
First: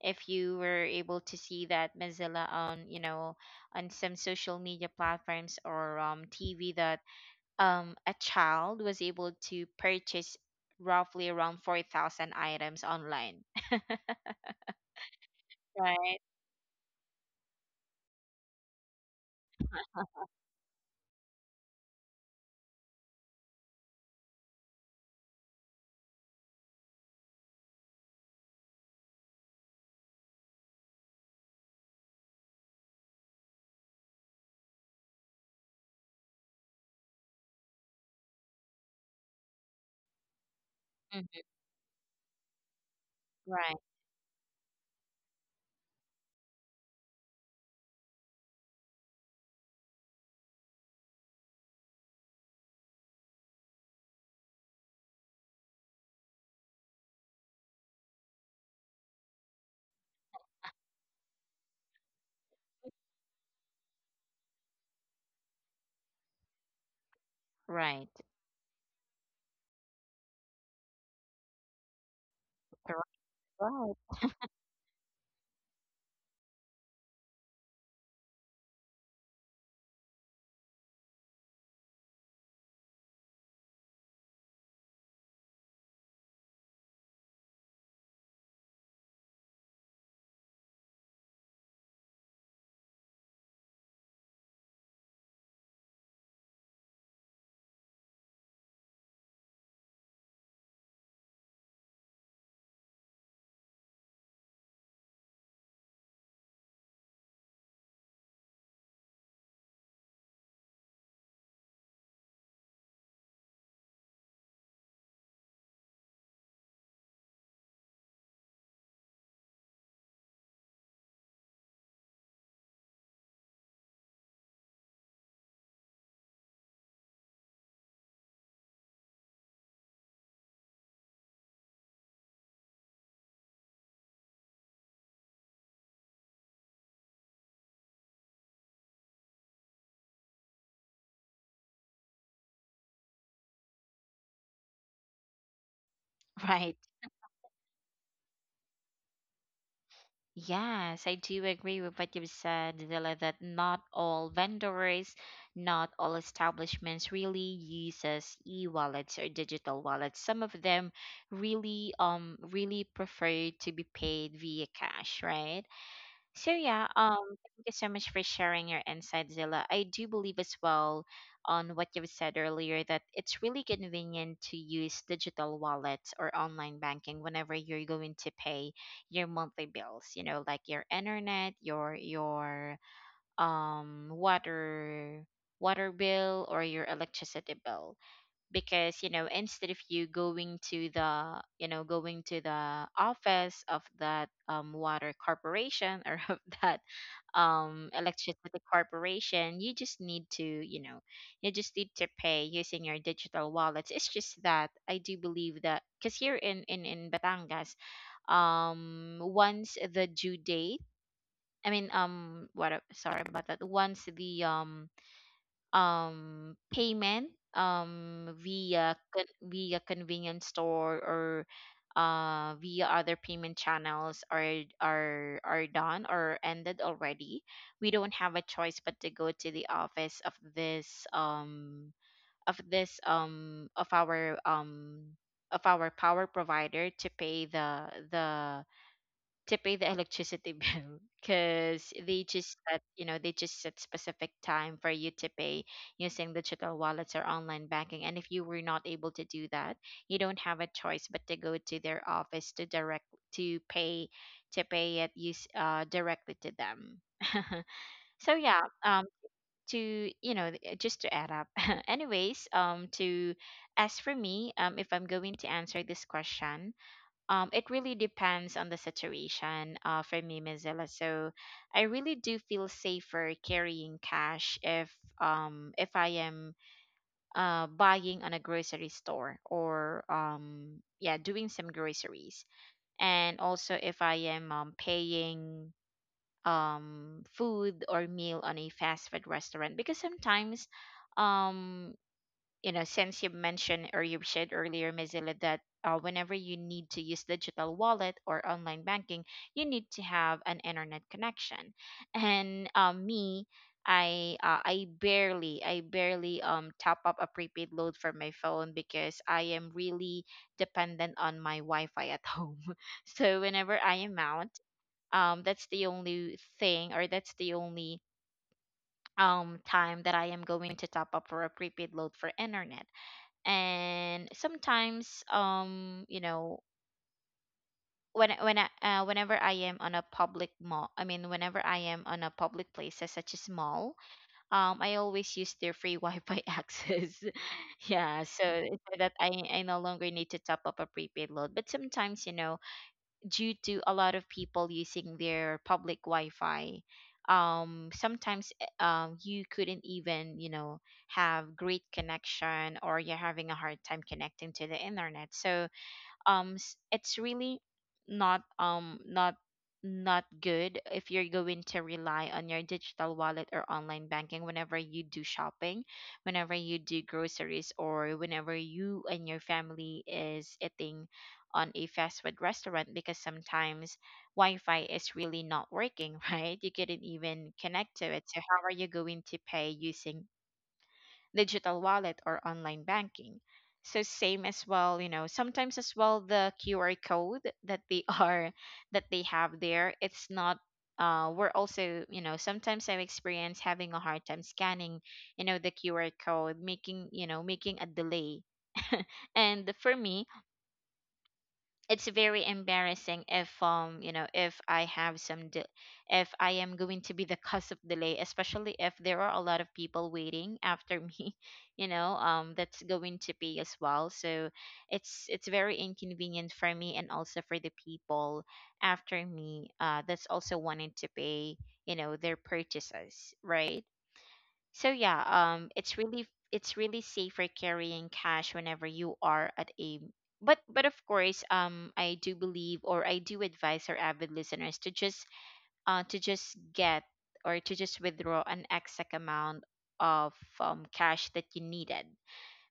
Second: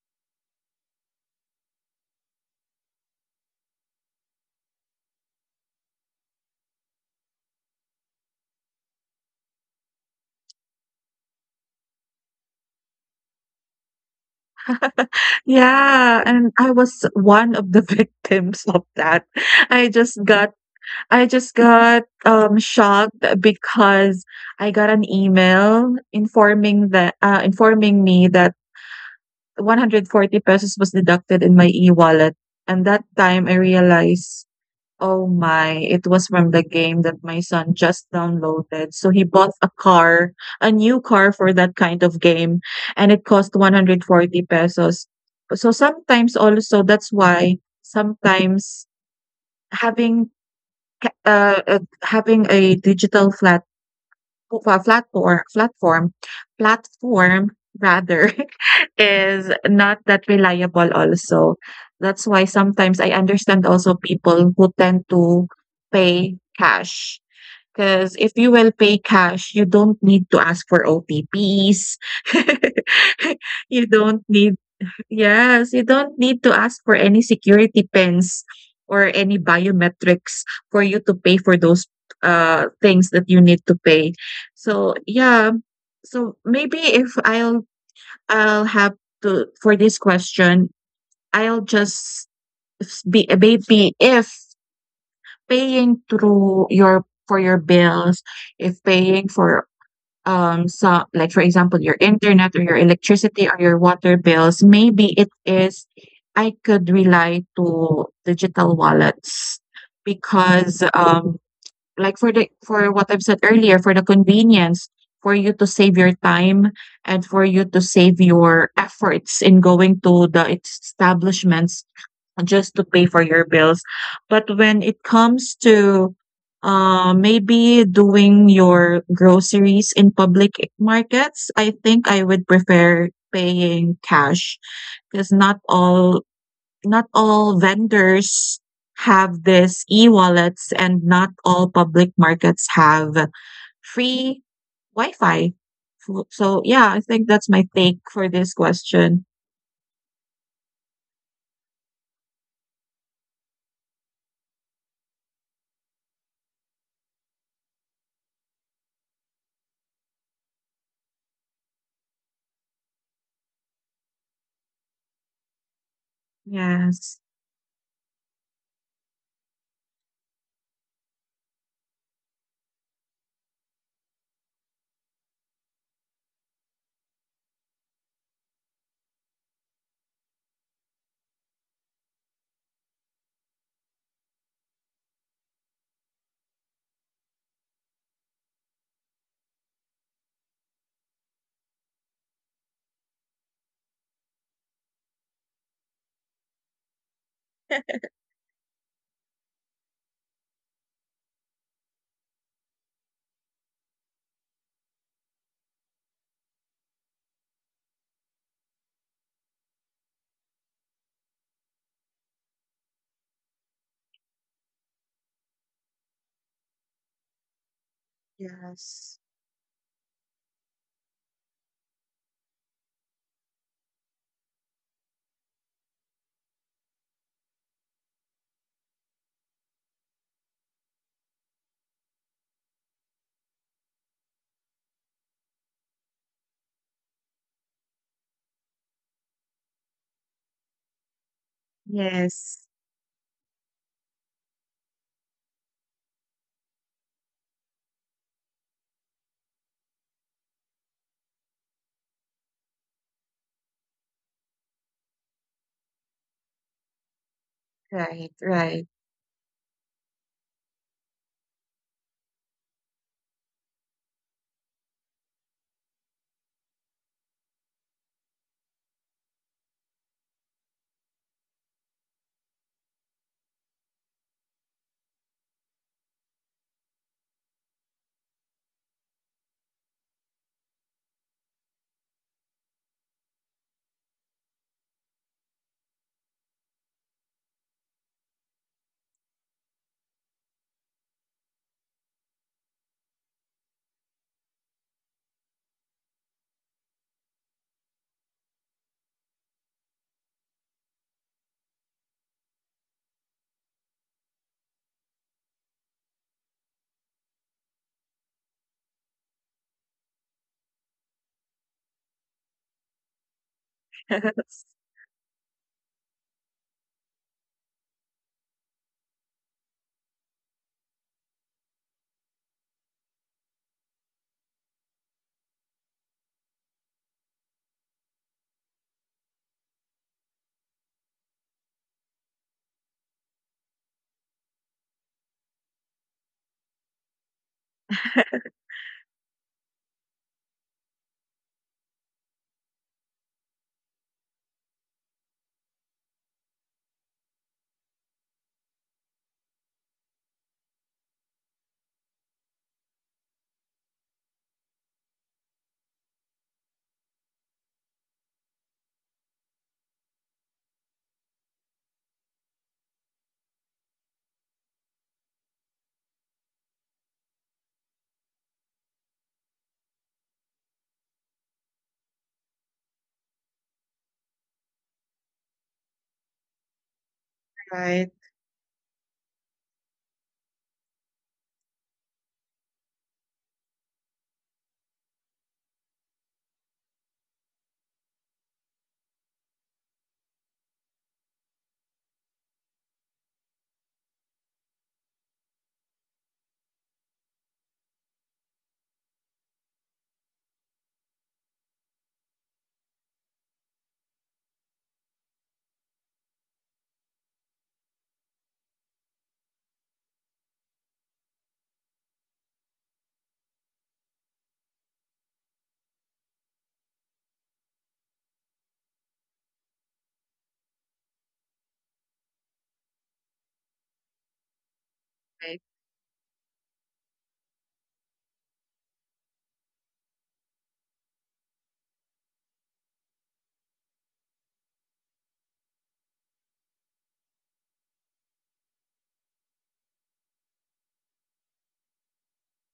[SPEAKER 1] If you were able to see that, Mozilla, on, you know, on some social media platforms or TV, that a child was able to purchase roughly around 4,000 items online, right?
[SPEAKER 2] Yeah, and I was one of the victims of that. I just got I just got shocked because I got an email informing that informing me that 140 pesos was deducted in my e-wallet, and that time I realized, oh my, it was from the game that my son just downloaded. So he bought a new car
[SPEAKER 1] Mhm.
[SPEAKER 2] for that kind of game, and it cost
[SPEAKER 1] Right,
[SPEAKER 2] 140 pesos. So sometimes also that's why sometimes having having a digital flat Pl platfor platform platform rather is not that reliable also. That's why sometimes I understand also people who tend to pay cash.
[SPEAKER 1] right.
[SPEAKER 2] Because if you will pay cash, you don't need to ask for OTPs.
[SPEAKER 1] Right.
[SPEAKER 2] You
[SPEAKER 1] Right.
[SPEAKER 2] don't need Yes, you don't need to ask for any security pins or any biometrics for you to pay for those things that you need to pay. So, yeah. So maybe if I'll have to, for this question, I'll just s be, maybe if paying through your for your bills, if paying for so like for example your internet or your electricity or your water bills, maybe it is I could rely to digital wallets, because like for the for what I've said earlier, for the convenience, for you to save your time and for you to save your efforts in going to the establishments just to pay for your bills. But when it comes to maybe doing your groceries in public markets, I think I would prefer paying cash because not all vendors have this e-wallets, and not all public markets have free Wi-Fi. So,
[SPEAKER 1] Right.
[SPEAKER 2] yeah, I think that's my take for this question.
[SPEAKER 1] Yes, I do agree with what you've said, Zilla, that not all vendors, not all establishments really uses e-wallets or digital wallets. Some of them really really prefer to be paid via cash, right? So yeah,
[SPEAKER 2] Yes.
[SPEAKER 1] thank you so much for sharing your insight, Zilla. I do believe as well on what you've said earlier, that it's really convenient to use digital wallets or online banking whenever you're going to pay your monthly bills, you know, like your internet, your water water bill, or your electricity bill, because you know, instead of you going to the you know going to the office of that water corporation, or of that electricity corporation, you just need to you know you just need to pay using your digital wallets. It's just that I do believe that because here in in Batangas, once the due date, I mean, sorry about that, once the payment via
[SPEAKER 2] Yes.
[SPEAKER 1] via convenience store, or via other payment channels are are done or ended already, we don't have a choice but to go to the office of this of this of our power provider, to pay the to pay the electricity bill, because they just
[SPEAKER 2] Yes.
[SPEAKER 1] set, you know, they just set specific time for you to pay using digital wallets or online banking. And if you were not able to do that, you don't have a choice but to go to their office to direct to pay to pay it use directly to them.
[SPEAKER 2] Right,
[SPEAKER 1] So yeah,
[SPEAKER 2] right.
[SPEAKER 1] to you know just to add up anyways, to as for me, if I'm going to answer this question, it really depends on the situation, for me, Mozilla. So I really do feel safer carrying cash if I am buying on a grocery store or yeah, doing some groceries, and also if I am paying food or meal on a fast food restaurant because sometimes um you know, since you mentioned or you said earlier, Mozilla, that whenever you need to use digital wallet or online banking, you need to have an internet connection. And me, I barely top up a prepaid load for my phone because I am really dependent on my Wi-Fi at home. So whenever I am out,
[SPEAKER 2] Yes.
[SPEAKER 1] that's the only thing or that's the only time that I am going to top up for a prepaid load for internet. And sometimes you know, whenever I am on a public mall, I mean whenever I am on a public places such as mall, I always use their free Wi-Fi access. Yeah, so, so that I no longer need to top up a prepaid load. But sometimes you know, due to a lot of people using their public Wi-Fi, sometimes you couldn't even, you know, have great connection or you're having a hard time connecting to the internet. So it's really not not good if you're going to rely on your digital wallet or online banking whenever you do shopping, whenever you do groceries, or whenever you and your family is eating on a fast food restaurant because sometimes Wi-Fi is really not working. Right, you couldn't even connect to
[SPEAKER 2] Right,
[SPEAKER 1] it, so how are you going to pay using digital wallet or online banking? So same as well, you know, sometimes as well the QR code that they are that they have there, it's not we're also, you know, sometimes I've experienced having a hard time scanning, you know, the QR code, making, you know, making a delay. And for me, it's very embarrassing if you know, if I have some de- if I am going to be the cause of delay, especially if there are a lot of people waiting after me you know, that's going to pay as well. So it's very inconvenient for me and also for the people after me, that's also wanting to pay, you know, their purchases, right? So yeah,
[SPEAKER 2] right.
[SPEAKER 1] it's really safer carrying cash whenever you are at a. But of course, I do believe or I do advise our avid listeners to just get or to just withdraw an exact amount of cash that you needed,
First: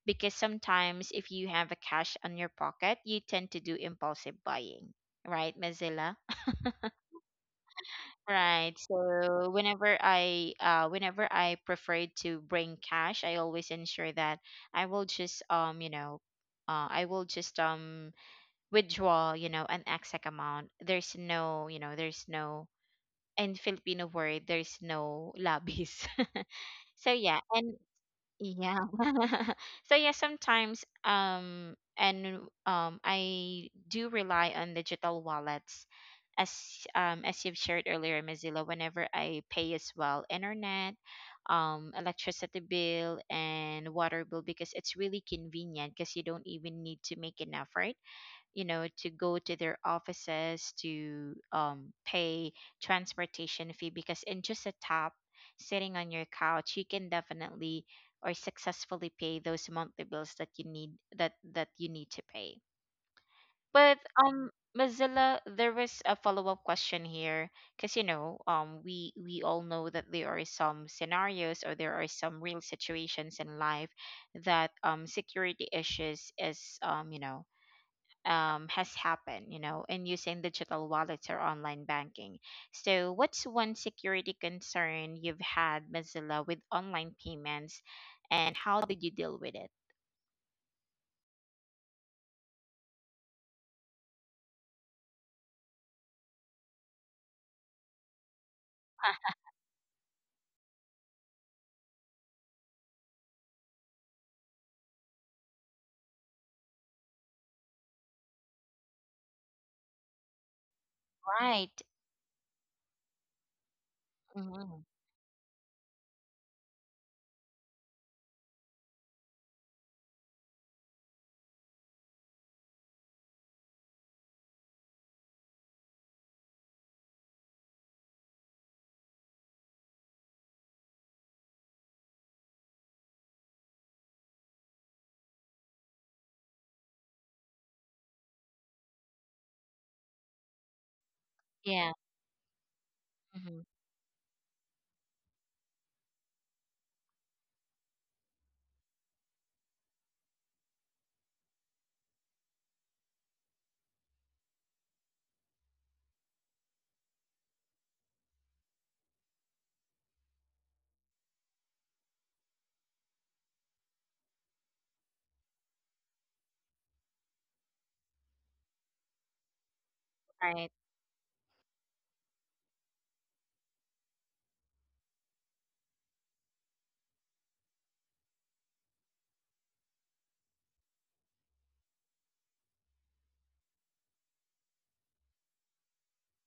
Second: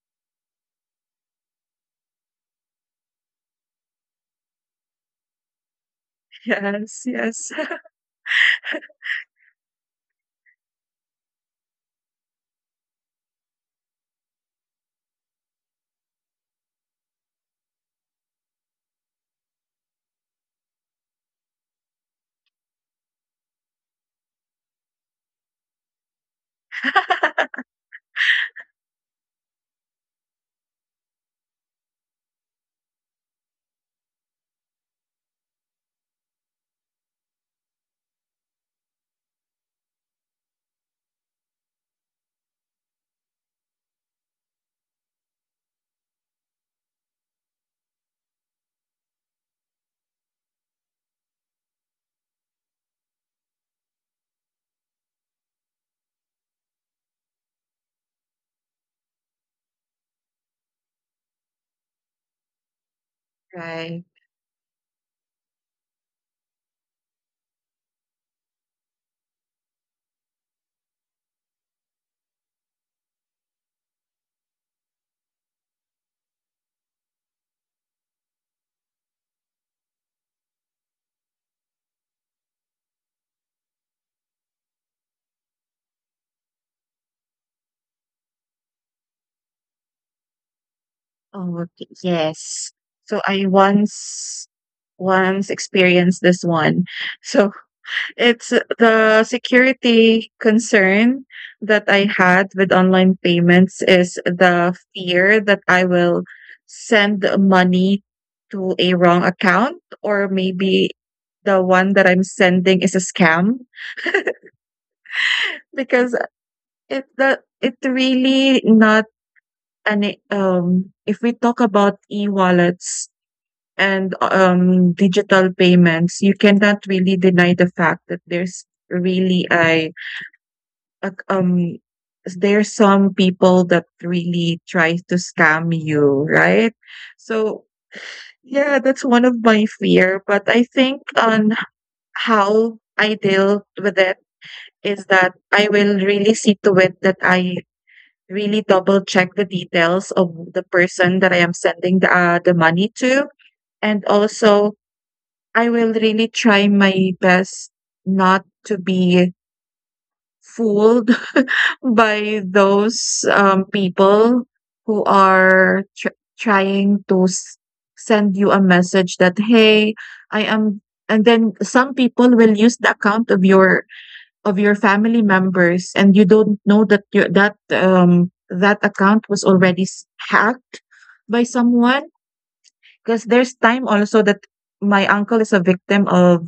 [SPEAKER 1] because sometimes if you have a cash on your pocket, you tend to do impulsive buying, right, Mozilla?
[SPEAKER 2] Yes, yes.
[SPEAKER 1] Right. So whenever I prefer to bring cash, I always ensure that I will just you know, I will just withdraw, you know, an exact amount. There's no, you know, there's no, in Filipino word, there's no labis. So yeah, and yeah. So yeah, sometimes and I do rely on digital wallets as as you've shared earlier, Mozilla, whenever I pay as well internet, electricity bill and water bill, because it's really convenient because you don't even need to make an effort, you know, to go to their offices to pay transportation fee, because in just a tap sitting on your couch you can definitely or successfully pay those monthly bills that you need, that you need to pay. But
[SPEAKER 2] Right.
[SPEAKER 1] um Mozilla, there was a follow-up question here because you know, we all know that there are some scenarios or there are some real situations in life that security issues is, you know, has happened, you know, in using digital wallets or online banking. So what's one security concern you've had, Mozilla, with online payments, and how did you deal with it?
[SPEAKER 2] Oh, okay. Yes. So I once experienced this one. So it's the security concern that I had with online payments is the fear that I will send money to a wrong account, or maybe the
[SPEAKER 1] Right.
[SPEAKER 2] one that I'm sending is a scam.
[SPEAKER 1] Hmm.
[SPEAKER 2] Because it really not an, if we talk about e-wallets and digital payments, you cannot really deny the fact that there's really a there's some people that really try to scam you, right? So yeah, that's one of my fear. But I think on
[SPEAKER 1] Yeah.
[SPEAKER 2] how I
[SPEAKER 1] Hmm.
[SPEAKER 2] deal with it is that I will really see to it that I really double check the details of the person that I am sending the money to. And also, I will really try my best not to be fooled by those people who are trying to send you a message that, hey, I
[SPEAKER 1] Right.
[SPEAKER 2] am. And then some people will use the account of your family members, and you don't know that your that that account was already hacked by someone. Because there's time also that my uncle is a victim of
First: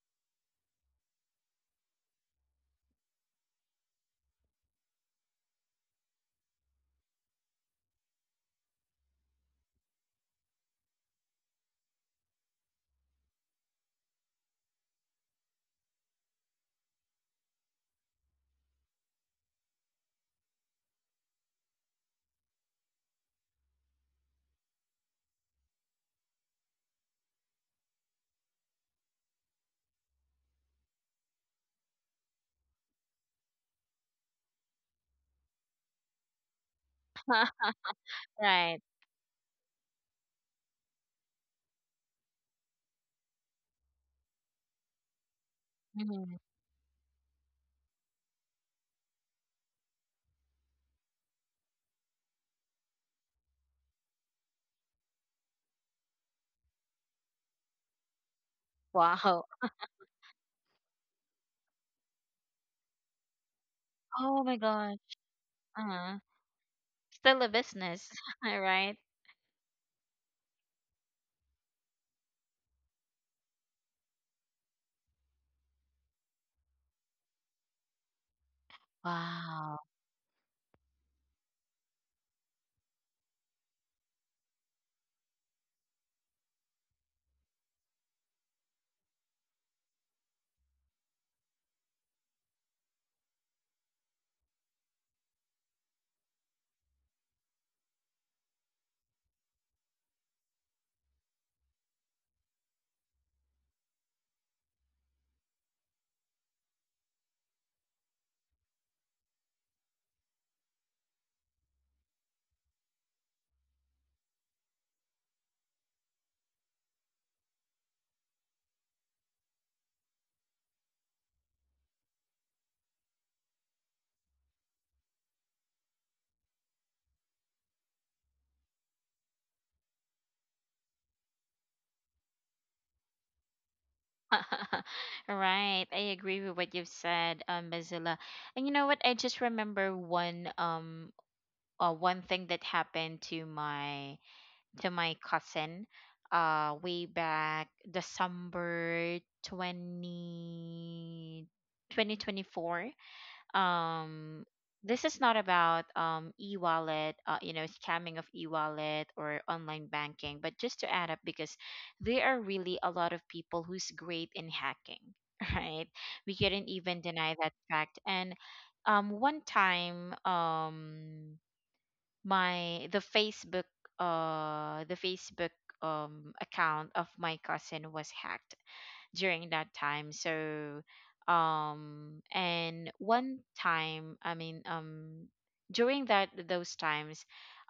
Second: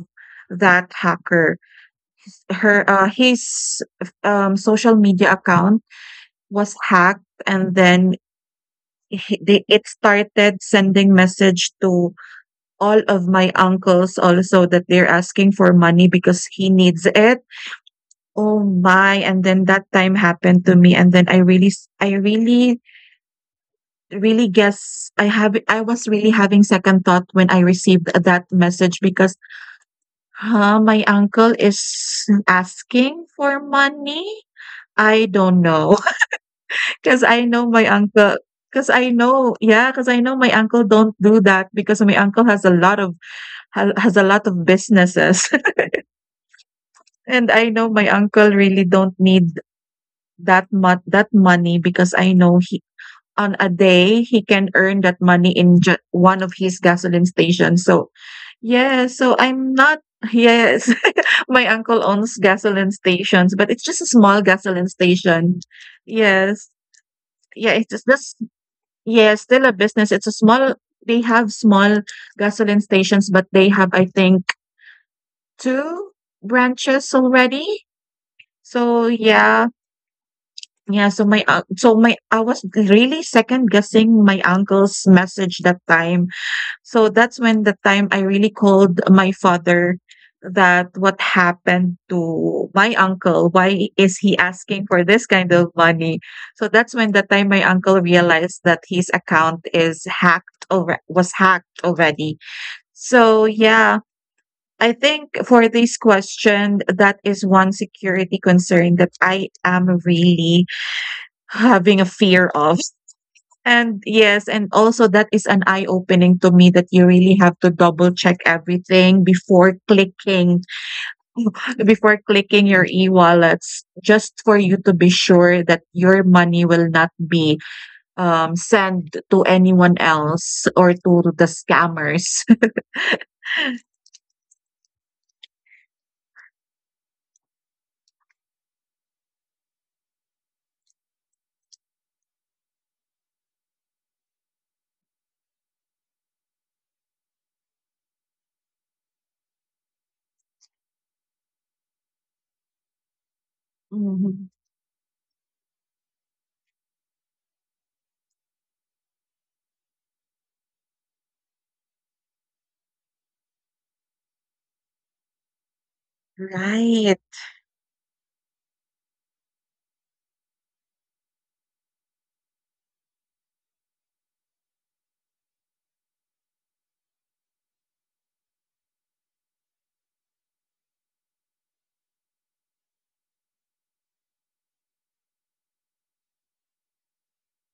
[SPEAKER 2] that hacker, her his social media account was hacked, and then it started sending message to all of my uncles also, that they're asking for money because he needs it. Oh my. And then that time happened to me, and then I really, really guess, I was really having second thought when I received that message, because, huh, my uncle is asking for money? I do not know, because I know my uncle.
[SPEAKER 1] Right.
[SPEAKER 2] Because I know my uncle, 'cause I know my uncle don't do that, because my uncle has a lot of businesses,
[SPEAKER 1] Hmm.
[SPEAKER 2] and I know my uncle really don't need that much, that money, because I know he on a day, he can earn that money in ju one of his gasoline stations. So, yes, so
[SPEAKER 1] Wow.
[SPEAKER 2] I'm not, yes. My uncle owns gasoline stations, but it's just a small
[SPEAKER 1] Oh my
[SPEAKER 2] gasoline
[SPEAKER 1] gosh.
[SPEAKER 2] station.
[SPEAKER 1] Uh-huh.
[SPEAKER 2] Yes.
[SPEAKER 1] Still a
[SPEAKER 2] Yeah, it's just,
[SPEAKER 1] business,
[SPEAKER 2] that's,
[SPEAKER 1] right?
[SPEAKER 2] yeah, still a business. It's a small they have small gasoline stations, but they have, I think, two branches already. So, yeah.
[SPEAKER 1] Wow.
[SPEAKER 2] Yeah, so my un so my I was really second guessing my uncle's message that time. So that's when the time I really called my father, that what happened to my uncle, why is he asking for this kind of money? So that's when the time my uncle realized that his account is hacked, over was hacked already. So yeah, I think for this question, that is one security concern that I am really having a fear of. And yes, and also that is an eye opening to me that you really have to double check everything before clicking your e-wallets, just for you to be sure that your money will not be sent to anyone else or to the scammers.
[SPEAKER 1] Right. I agree with what you've said, Mozilla. And you know what? I just remember one thing that happened to my cousin way back December 20 2024.
[SPEAKER 2] Mhm.
[SPEAKER 1] um this is not about e-wallet, you know, scamming of e-wallet or online banking, but just to add up because there are really a lot of people who's great in hacking. Right, we couldn't even
[SPEAKER 2] Right.
[SPEAKER 1] deny that fact. And one time, my the Facebook account of my cousin was hacked during that time. So, and one time, I mean, during that those times,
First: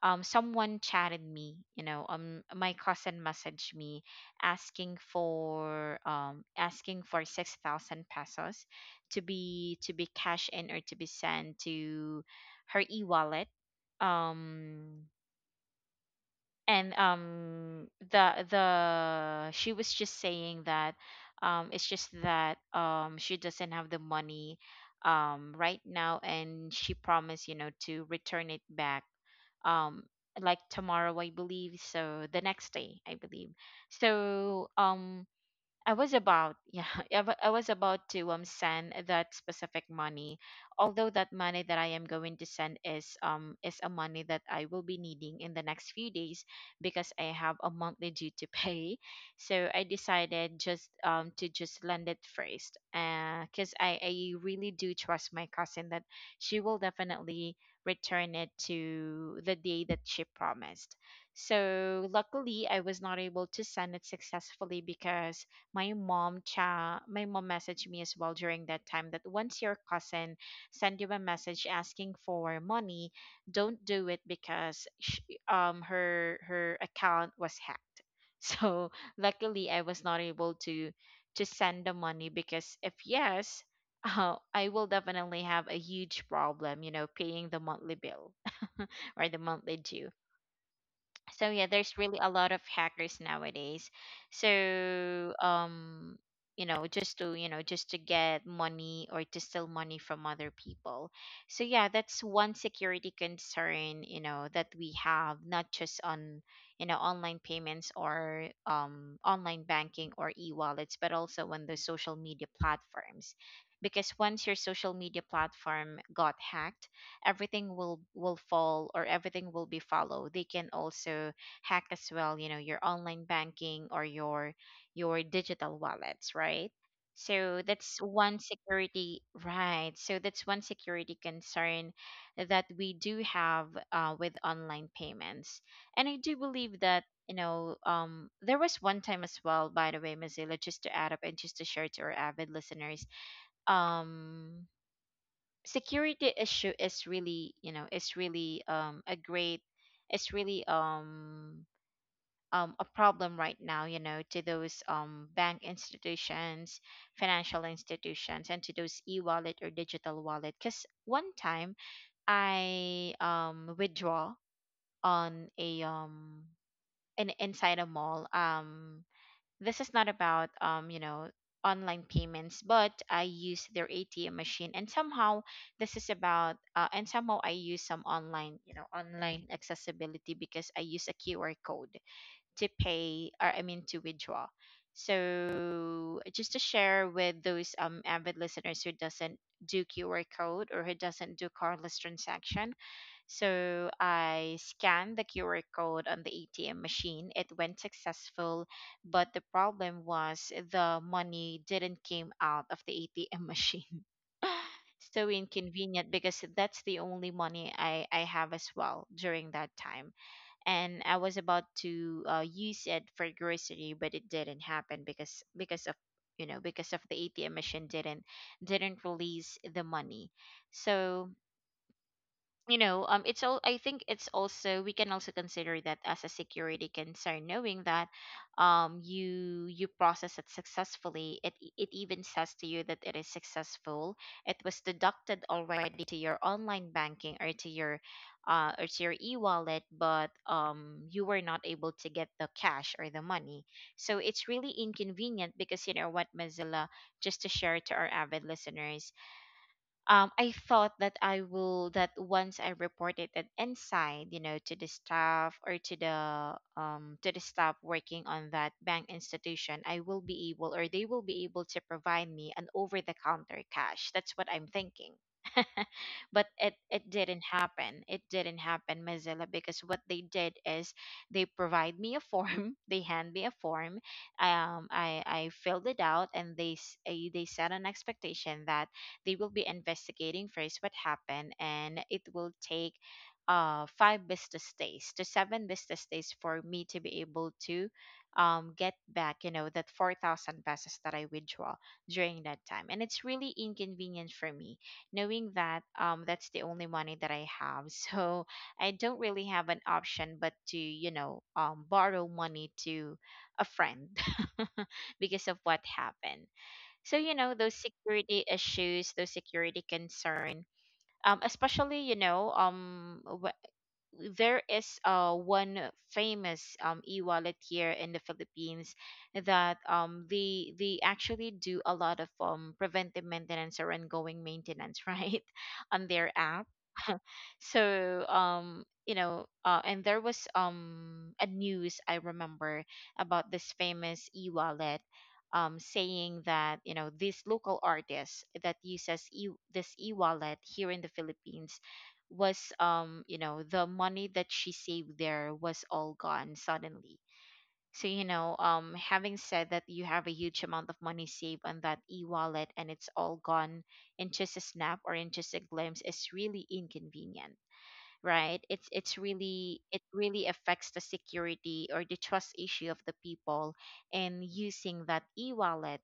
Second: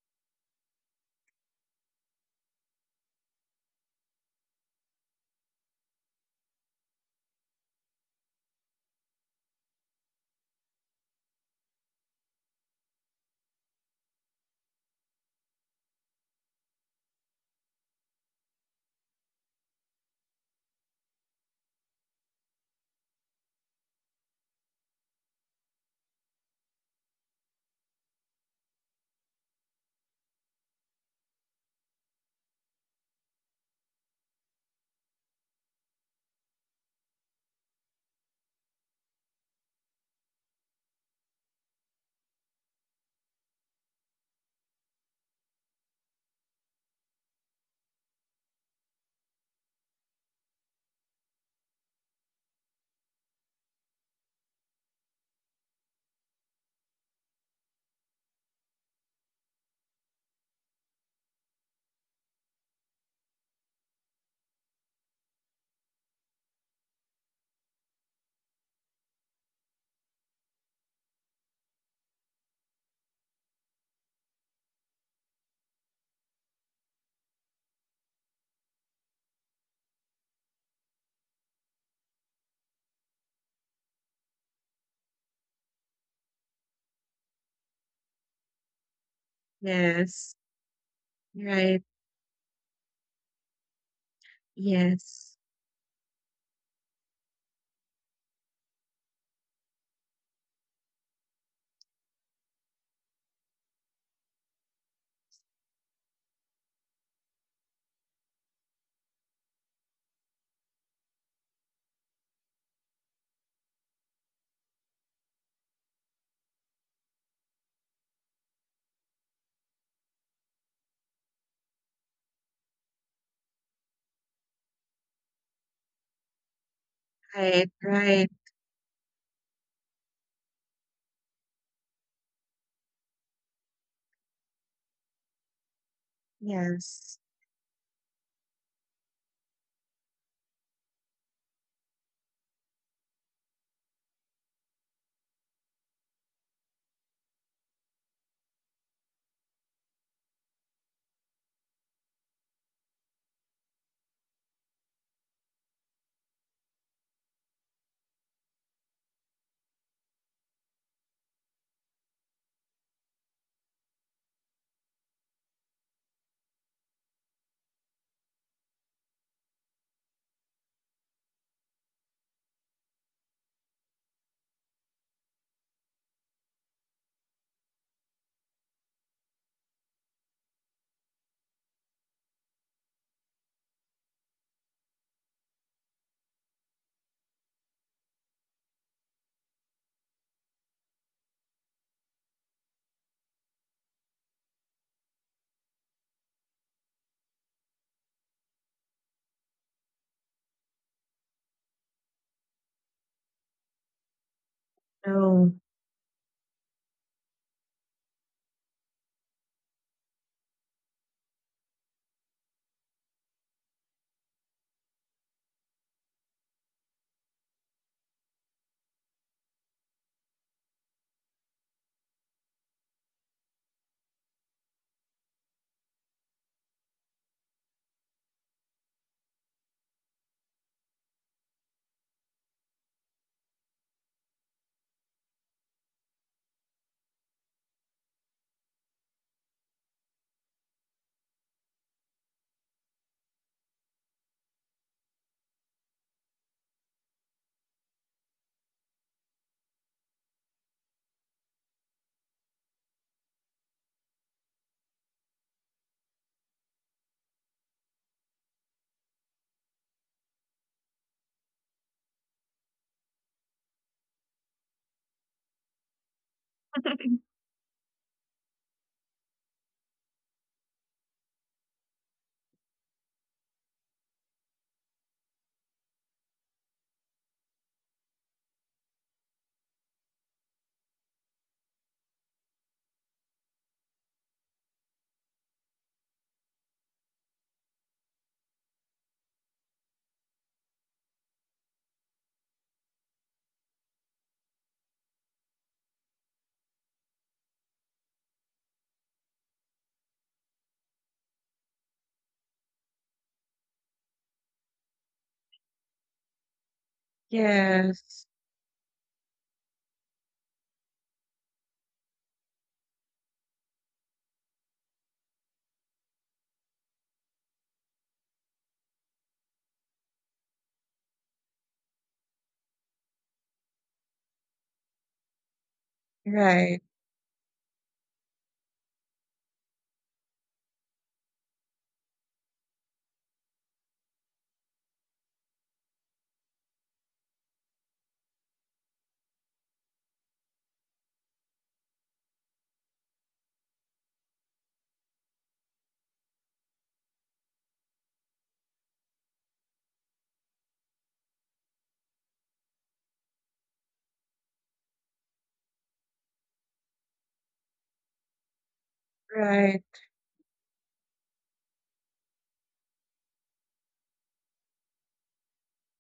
[SPEAKER 1] someone chatted me. You know, my cousin messaged me asking for 6,000 pesos to be cashed in or to be sent to her e wallet. Um and the She was just saying that it's just that she doesn't have the money right now, and she promised, you know, to return it back, um like tomorrow I believe, so the next day I believe. So I was about, yeah, I was about to send that specific money. Although that money that I am going to send is a money that I will be needing in the next few days, because I have a monthly due to pay. So I decided just to just lend it first. Cause I really do trust my cousin that she will definitely return it to the day that she promised. So luckily I was not able to send it successfully because my mom messaged me as well during that time that once your cousin send you a message asking for money, don't do it because sh her her account was hacked. So luckily I was not able to send the money, because if yes, I will definitely have a huge problem, you know, paying the monthly bill or the monthly due.
[SPEAKER 2] Yes.
[SPEAKER 1] So yeah,
[SPEAKER 2] Right.
[SPEAKER 1] there's really a lot of hackers nowadays. So
[SPEAKER 2] Yes.
[SPEAKER 1] you know, just to get money or to steal money from other people. So yeah, that's one security concern, you know, that we have, not just on, you know, online payments or online banking or e-wallets, but also on the social media platforms, because once your social media platform got hacked, everything will fall or everything will be followed. They can also hack as well, you know, your online banking or your digital wallets, right? So
[SPEAKER 2] Right. Right.
[SPEAKER 1] that's one security concern that we do have, with online payments. And I do believe that,
[SPEAKER 2] Yes.
[SPEAKER 1] you know, there was one time as well, by the way, Mozilla, just to add up and just to share to our avid listeners, um security issue is really, you know, is really a great, it's really a problem right now, you know, to those bank institutions, financial institutions, and to those e-wallet or digital wallet. Because one time I withdraw on a inside a mall. Um this is not about you know, online payments, but I use their ATM machine, and somehow, I use some online, you know, online accessibility because I use a QR code to pay, or I mean to withdraw. So just to share with those avid listeners who doesn't do QR code or who doesn't do cardless transaction, so I scanned the QR code on the ATM machine. It went successful, but the problem was the money didn't came out of the ATM machine. So
[SPEAKER 2] No.
[SPEAKER 1] inconvenient, because that's the only money I have as well during that time. And I was about to use it for grocery, but it didn't happen because of, you know, because of the ATM machine didn't release the money. So you know, it's all I think it's also we can also consider that as a security concern, knowing that you process it successfully, it even says to you that it is successful, it was deducted already to your online banking or to your e-wallet, but you were not able to get the cash or the money. So it's really inconvenient, because you know what, Mozilla, just to share to our avid listeners, I thought that I will that once I reported it inside, you know, to the staff or to the staff working on that bank institution, I will be able or they will be able to provide me an over the counter cash. That's what I'm thinking. But it didn't happen. It didn't happen, Mozilla, because what they did is they provide me a form, they hand me a form. I filled it out and they set an expectation that they will be investigating first what happened, and it will take five business days to seven business days for me to be able to get back that 4,000 pesos that I withdraw during that time. And it's really inconvenient for me, knowing that that's the only money that I have. So I don't really have an option but to borrow money to a friend because of what happened. So you know, those
[SPEAKER 2] Yes.
[SPEAKER 1] security issues, those security concern, especially you know wh- there is one famous e-wallet here in the Philippines that they actually do a lot of preventive maintenance or ongoing maintenance, right, on their app.
[SPEAKER 2] Right.
[SPEAKER 1] So and there was a news I remember about this famous e-wallet, saying that you know, this local artist that this e-wallet here in the Philippines was you know, the money that she saved there was all gone suddenly. So you know, having said that you have a huge amount of money saved on that e-wallet and it's all gone in just a snap or in just a glimpse, is really inconvenient. Right, it's really,
[SPEAKER 2] Right.
[SPEAKER 1] it really affects the security or the trust issue of the people in using that e-wallet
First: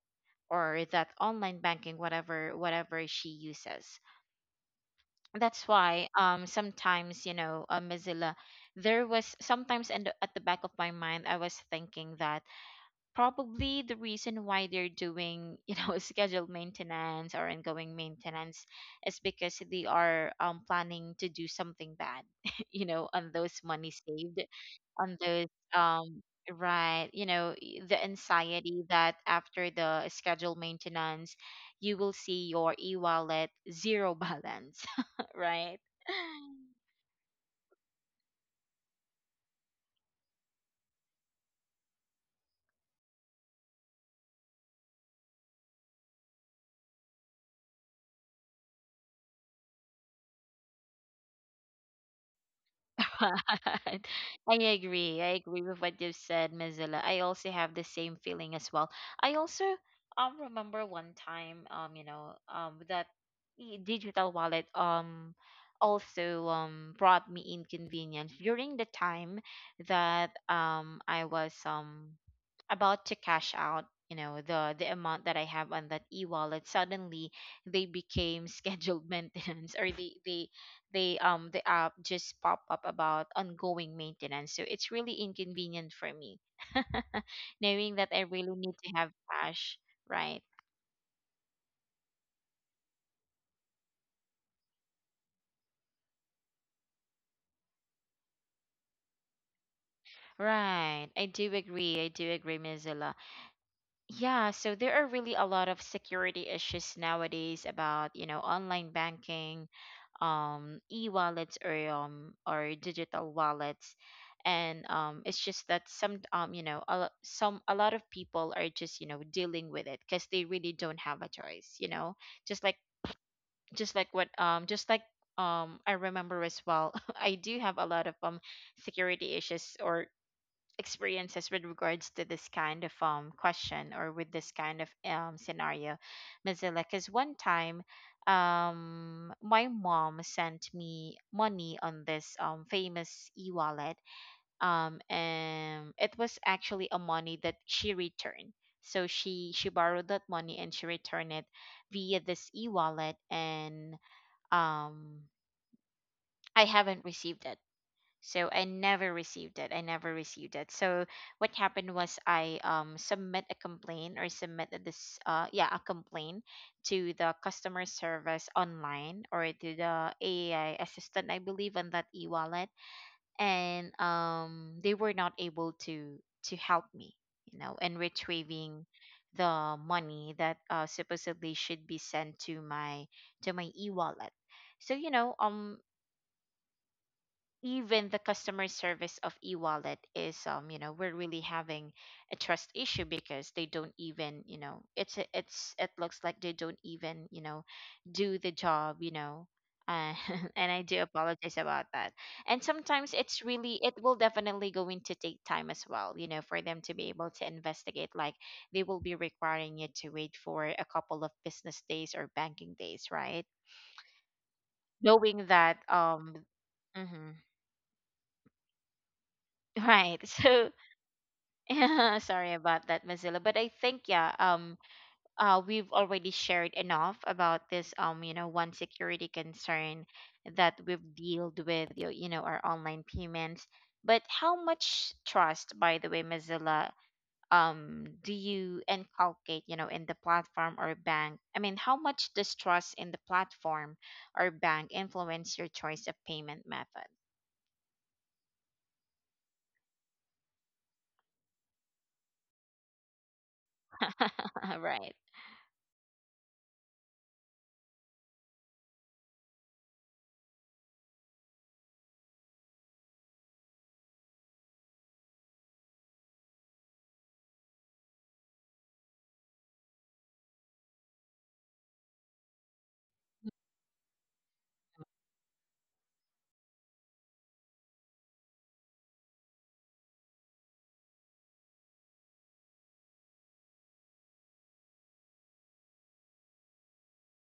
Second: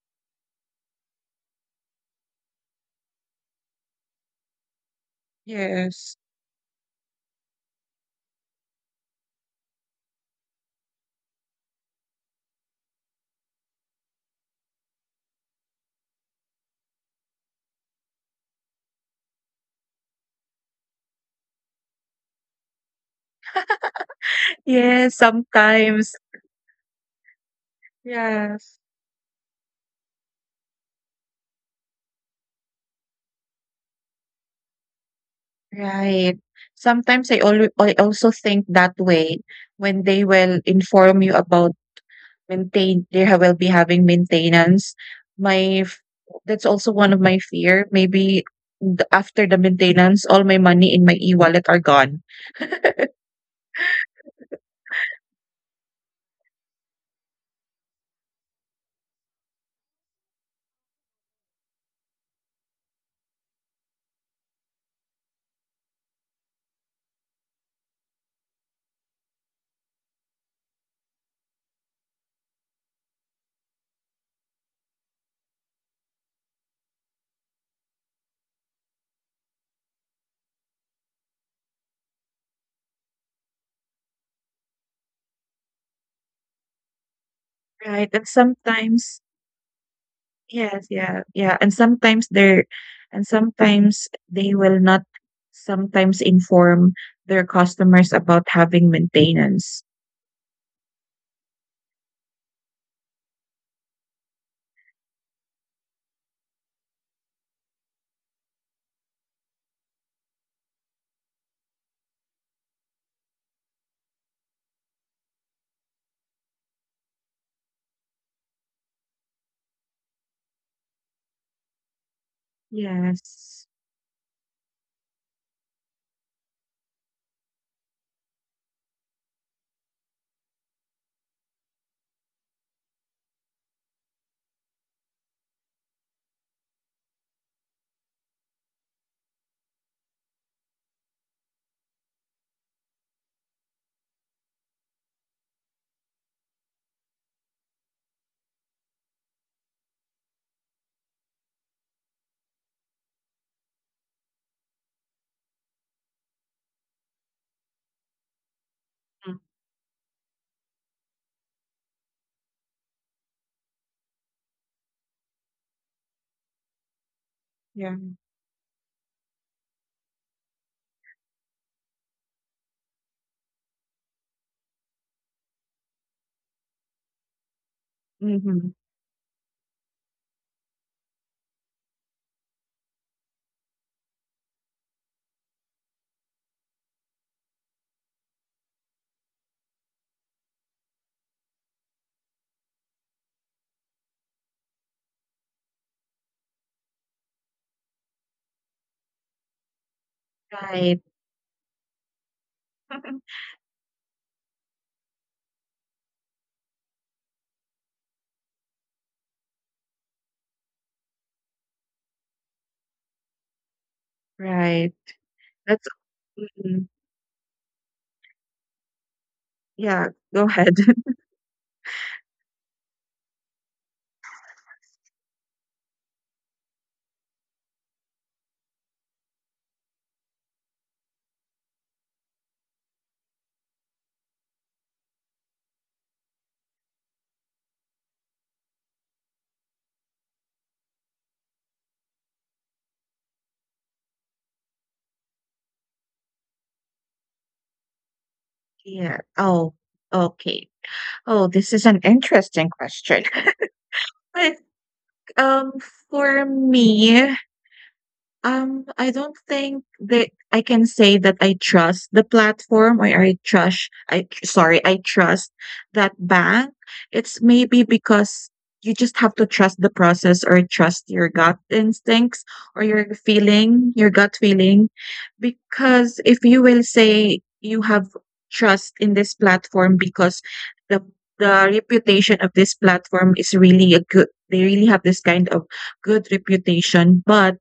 [SPEAKER 1] or that online banking, whatever whatever she uses. That's why
[SPEAKER 2] Yes.
[SPEAKER 1] sometimes you know, Mozilla, there was sometimes in the, at the back of my mind I was thinking that probably the reason why they're doing you know scheduled maintenance or ongoing maintenance is because they are planning to do something bad, you know, on those money saved
[SPEAKER 2] Yes,
[SPEAKER 1] on those
[SPEAKER 2] sometimes.
[SPEAKER 1] um right, the
[SPEAKER 2] Yes,
[SPEAKER 1] anxiety that after the scheduled maintenance, you will see your e-wallet zero balance. Right.
[SPEAKER 2] right. Sometimes I also think that way when they will inform you about maintain they ha will be having maintenance. My f That's also one of my fear. Maybe the after the maintenance, all my money in my e-wallet are gone.
[SPEAKER 1] Right. I agree. I agree with what you've said, Mozilla. I also have the same feeling as well. I also remember one time that digital wallet also brought me inconvenience during the time that I was about to cash out, you know, the amount that I have on that e-wallet. Suddenly they became scheduled maintenance, or the app just pop up about ongoing maintenance. So it's really inconvenient for me, knowing
[SPEAKER 2] Right,
[SPEAKER 1] that
[SPEAKER 2] and
[SPEAKER 1] I really need to have
[SPEAKER 2] sometimes,
[SPEAKER 1] cash. Right,
[SPEAKER 2] yes, yeah, yeah, and sometimes they will not sometimes inform their customers about having maintenance.
[SPEAKER 1] right. I do agree. I do agree, Ms. Zilla. Yeah, so there are really a lot of security issues nowadays about, you know, online banking, e-wallets or digital wallets. And it's just that some you know a, lo- some a lot of people are just, you know, dealing with it because they really don't have a choice, you know. Just like
[SPEAKER 2] Yes.
[SPEAKER 1] just like what just like I remember as well, I do have a lot of security issues or experiences with regards to this kind of question or with this kind of scenario, Mozilla. Because one time, my mom sent me money on this famous e-wallet, and it was actually a money that she returned. So she borrowed that money and she returned it via this e-wallet, and um, I haven't received it. So I never
[SPEAKER 2] Mm,
[SPEAKER 1] received it. I never received it. So what happened was I submit a complaint or submit this a complaint to the customer
[SPEAKER 2] yeah.
[SPEAKER 1] service online, or to the AI assistant I believe, on that e-wallet. And they were not able to help me, you know, in
[SPEAKER 2] Mm-hmm.
[SPEAKER 1] retrieving the money that supposedly should be sent to my e-wallet. So you know, even the customer service of e-wallet is, you know, we're really having a trust issue because they don't even, you know, it's, it looks like they don't even, you know, do the job, you know. uh, and I
[SPEAKER 2] Right.
[SPEAKER 1] do apologize about that. And sometimes it's really, it will definitely going to take time as well, you know, for them to be able to investigate. Like they will be requiring you to wait for a couple of business days or banking days, right?
[SPEAKER 2] Right.
[SPEAKER 1] Knowing that,
[SPEAKER 2] That's mhm.
[SPEAKER 1] mhm,
[SPEAKER 2] yeah,
[SPEAKER 1] right.
[SPEAKER 2] go
[SPEAKER 1] So
[SPEAKER 2] ahead.
[SPEAKER 1] sorry about that, Mozilla. But I think yeah, we've already shared enough about this you know, one security concern that we've dealt with you, you know, our online payments. But how much trust, by the way, Mozilla, do you inculcate you know in the platform or bank? I mean, how much does trust in the platform or bank influence your choice of payment method?
[SPEAKER 2] Yeah. Oh, okay. Oh, this is an interesting question. But
[SPEAKER 1] Right,
[SPEAKER 2] um for me, I don't think that I can say that I trust the platform, or I trust I tr- sorry, I trust that bank. It's maybe because you just have to trust the process, or trust your gut instincts, or your feeling, your gut feeling. Because if you will say you have trust in this platform, because the the reputation of this platform is really a good they really have this kind of good reputation, but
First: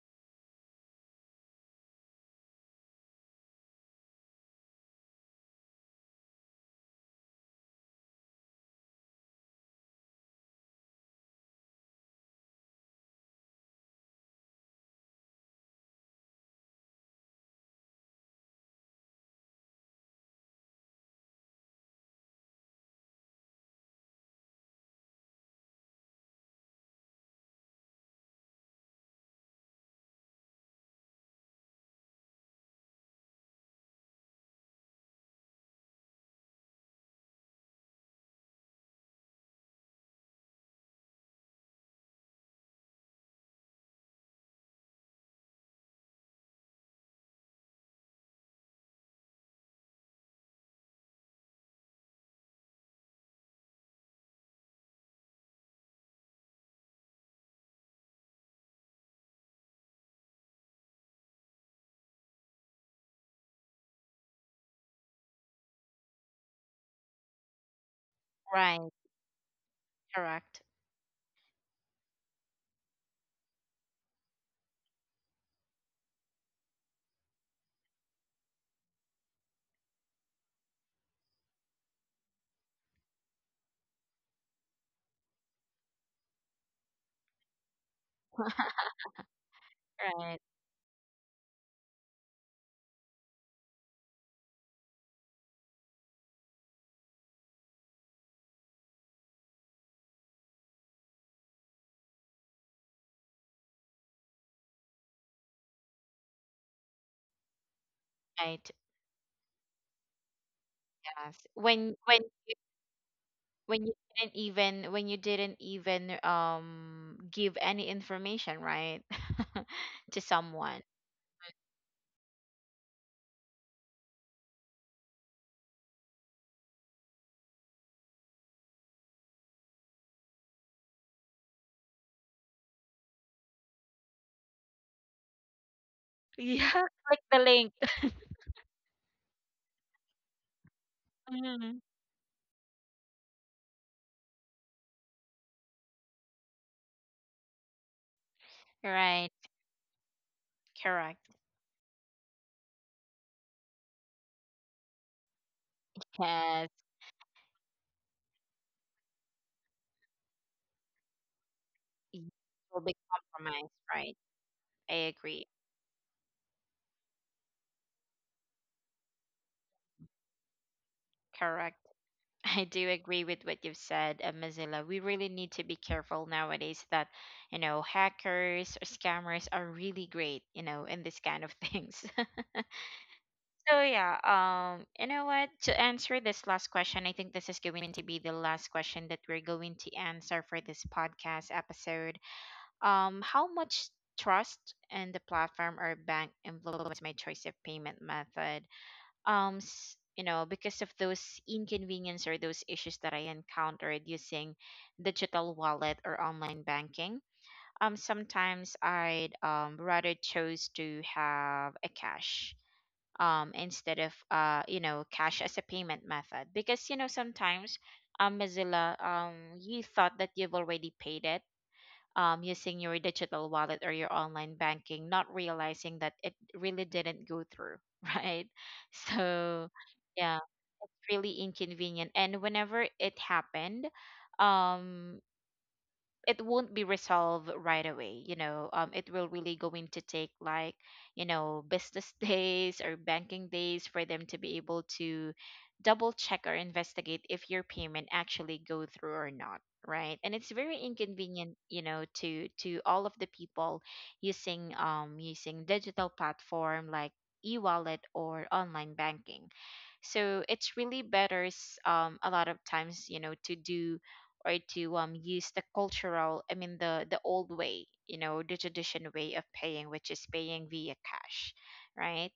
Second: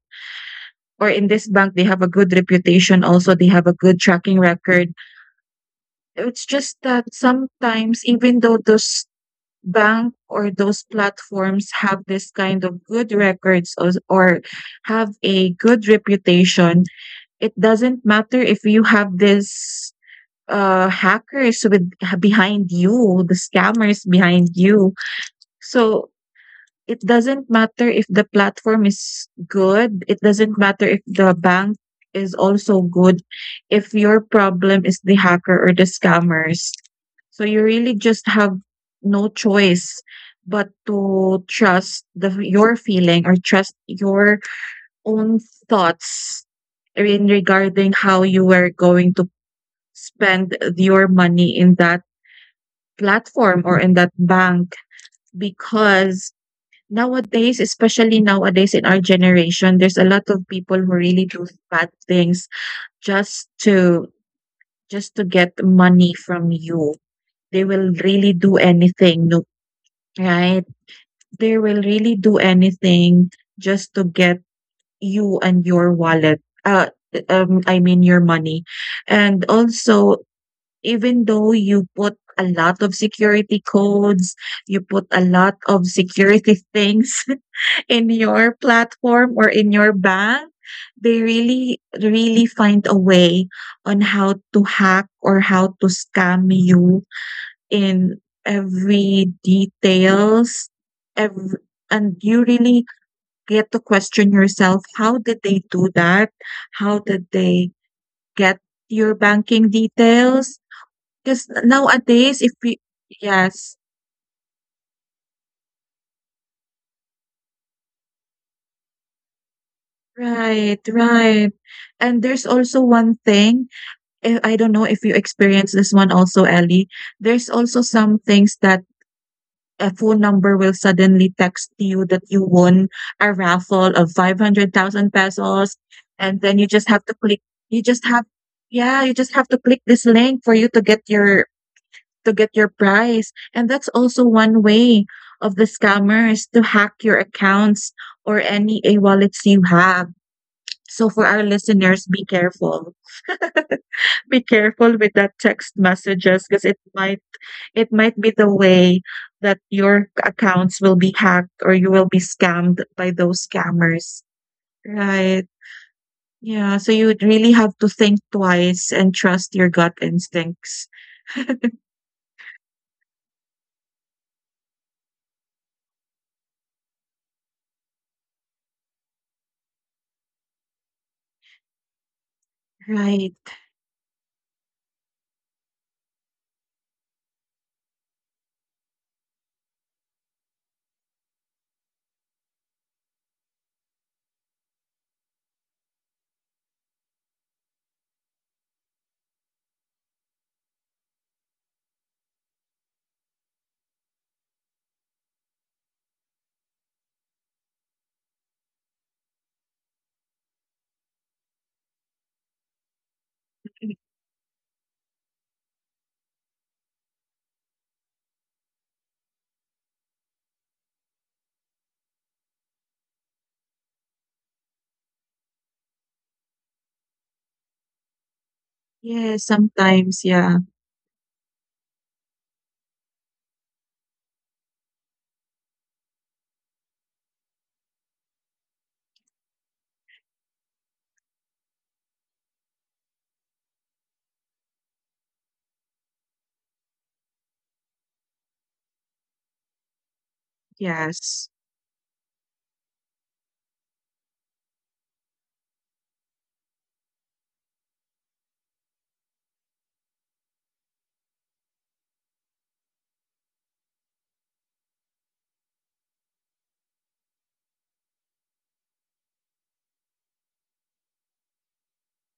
[SPEAKER 2] or in this bank they have a good reputation, also they have a good tracking record. It's just that sometimes, even though those bank or those platforms have this kind of good records, or have a good reputation, it doesn't matter if you have this hackers, with behind you the scammers behind you. So it doesn't matter if the platform is good, it doesn't matter if the bank is also good, if your problem is the hacker or the scammers. So you really just have no choice but to trust the your feeling, or trust your own thoughts in regarding how you were going to spend your money in that platform or in that bank, because nowadays, especially nowadays in our generation, there's a lot of people who really do bad things just to get money from you. They will really do
[SPEAKER 1] right,
[SPEAKER 2] anything, no,
[SPEAKER 1] correct,
[SPEAKER 2] right? They will really do anything just to get you and your wallet. I mean your money. And also, even though you put a lot of security codes, you put a lot of security things in your platform or in your
[SPEAKER 1] right.
[SPEAKER 2] bank, they really, really find a way on how to hack or how to scam you in every details. Every, and you really get to question yourself, how did they do that? How did they get
[SPEAKER 1] Right.
[SPEAKER 2] your banking details?
[SPEAKER 1] Yes.
[SPEAKER 2] Because
[SPEAKER 1] When when
[SPEAKER 2] nowadays, if we, yes,
[SPEAKER 1] when you didn't even, when you didn't even give any information, right? To
[SPEAKER 2] right,
[SPEAKER 1] someone,
[SPEAKER 2] right. And there's also one thing, I don't know if you experience this one also, Ellie. There's also some things that a phone number will suddenly text you that you won a raffle of 500,000 pesos. And then you
[SPEAKER 1] yeah,
[SPEAKER 2] just have to
[SPEAKER 1] click the
[SPEAKER 2] click,
[SPEAKER 1] link.
[SPEAKER 2] you just have, yeah, you just have to click this link for you
[SPEAKER 1] Mhm.
[SPEAKER 2] to get your, prize. And that's also one way of the scammers to hack your accounts or any a wallets
[SPEAKER 1] Right,
[SPEAKER 2] you have. So
[SPEAKER 1] correct.
[SPEAKER 2] for our listeners, be careful. Be careful with that text messages because
[SPEAKER 1] Because
[SPEAKER 2] it might be the way that your accounts will be hacked or you will be
[SPEAKER 1] you will
[SPEAKER 2] scammed
[SPEAKER 1] be
[SPEAKER 2] by those
[SPEAKER 1] compromised, right?
[SPEAKER 2] scammers.
[SPEAKER 1] I agree.
[SPEAKER 2] Right. Yeah, so you would really have to think twice and trust your gut instincts.
[SPEAKER 1] Correct. I do agree with what you've said, Mozilla. We really need to be careful nowadays that, you know, hackers or scammers are really great, you know, in this kind of things.
[SPEAKER 2] Right.
[SPEAKER 1] So yeah, you know what? To answer this last question, I think this is going to be the last question that we're going to answer for this podcast episode. How much trust in the platform or bank influenced my choice of payment method? You know, because of those inconvenience or those issues that I encountered using digital wallet or online banking, sometimes I'd rather chose to have a cash, instead of you know, cash as a payment method, because you know sometimes, Mozilla, you thought that you've already paid it, using your digital wallet or your online banking, not realizing that it really didn't go through. Right.
[SPEAKER 2] Yeah,
[SPEAKER 1] So
[SPEAKER 2] sometimes,
[SPEAKER 1] yeah,
[SPEAKER 2] yeah.
[SPEAKER 1] really inconvenient. And whenever it happened, um it won't be resolved right away, you know. It will really going to take like, you know, business days or banking days for them to be able to double check or investigate if your payment actually go through or not, right? And it's very
[SPEAKER 2] Yes.
[SPEAKER 1] inconvenient, you know, to all of the people using using digital platform like e-wallet or online banking. So it's really better, a lot of times, you know, to do or to use the cultural, I mean the old way, you know, the tradition way of paying, which is paying via cash, right?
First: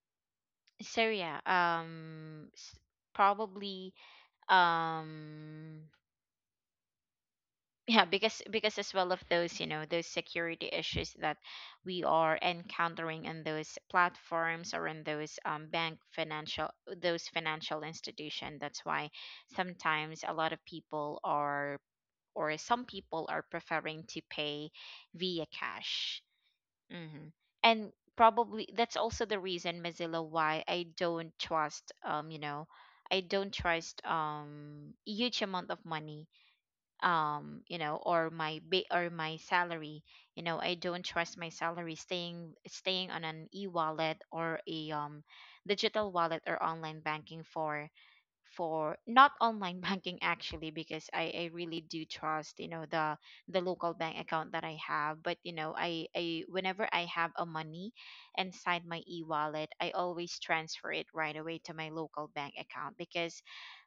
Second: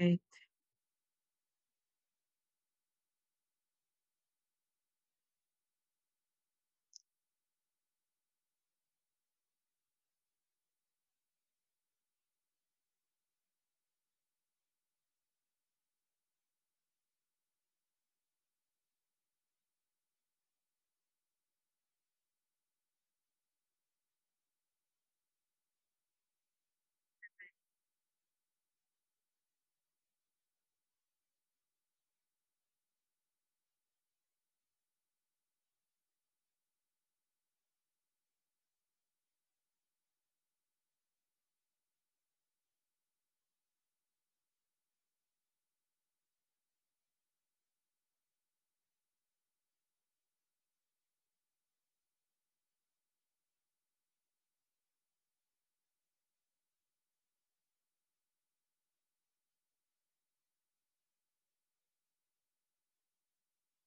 [SPEAKER 2] Right.
[SPEAKER 1] So yeah, probably um yeah, because as well of those, you know, those security issues that we are encountering in those platforms or in those, bank financial, those financial institution. That's why sometimes a lot of people are, or some people are preferring to pay via cash. Hmm. And probably that's also the reason, Mozilla, why I don't trust, you know, I don't trust huge amount of money, you know, or or my salary. You know, I don't trust my salary staying on an e-wallet or a digital wallet or online banking for not online banking actually, because I really do trust, you know, the local bank account that I have. But you know, I whenever I have a money inside my e-wallet, I always transfer it right away to my local bank account because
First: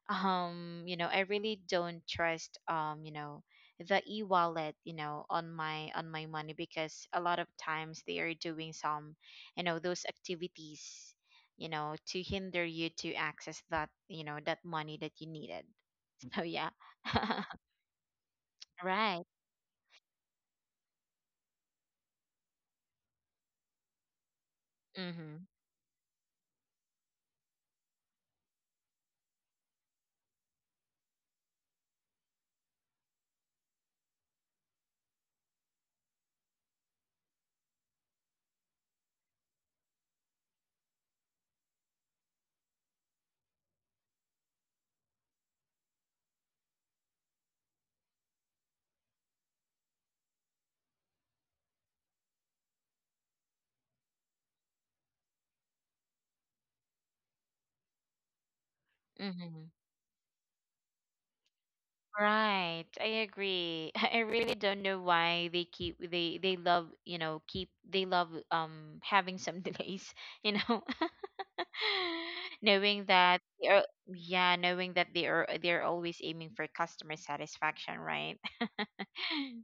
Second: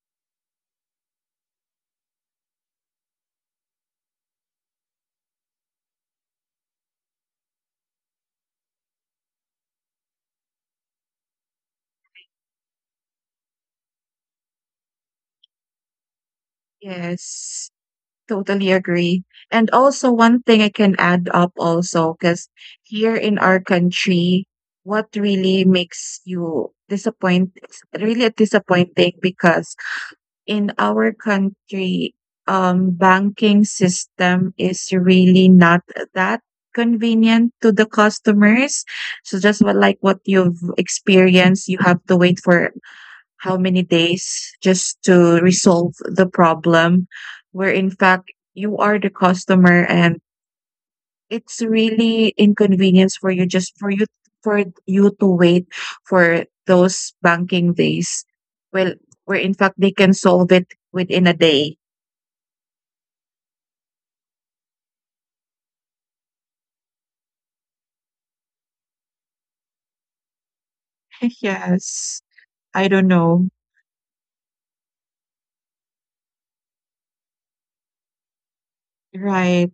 [SPEAKER 1] you know, I really don't trust, you know, the e-wallet, you know, on my money, because a lot of times they are doing some, you know, those activities, you know, to hinder you to access that, you know, that money that you needed. So yeah.
[SPEAKER 2] Yes. Totally agree.
[SPEAKER 1] Right.
[SPEAKER 2] And also one thing I can add up also, because here in our country, what
[SPEAKER 1] Mm-hmm.
[SPEAKER 2] really makes you disappoint, it's really disappointing, because in our country, banking system is really not that convenient to the customers. So just what, like what you've experienced, you have to wait for how many days just to resolve the problem, where in fact you are the customer and it's really inconvenience for you, just for you to wait for those banking days. Well, where in fact
[SPEAKER 1] Mm-hmm.
[SPEAKER 2] they can solve it within a day.
[SPEAKER 1] Right, I agree. I really don't know why they love, you know, keep they love having some delays, you know.
[SPEAKER 2] Yes. I don't
[SPEAKER 1] Knowing
[SPEAKER 2] know.
[SPEAKER 1] that they are, yeah, knowing that they're always aiming for customer satisfaction, right?
[SPEAKER 2] Right.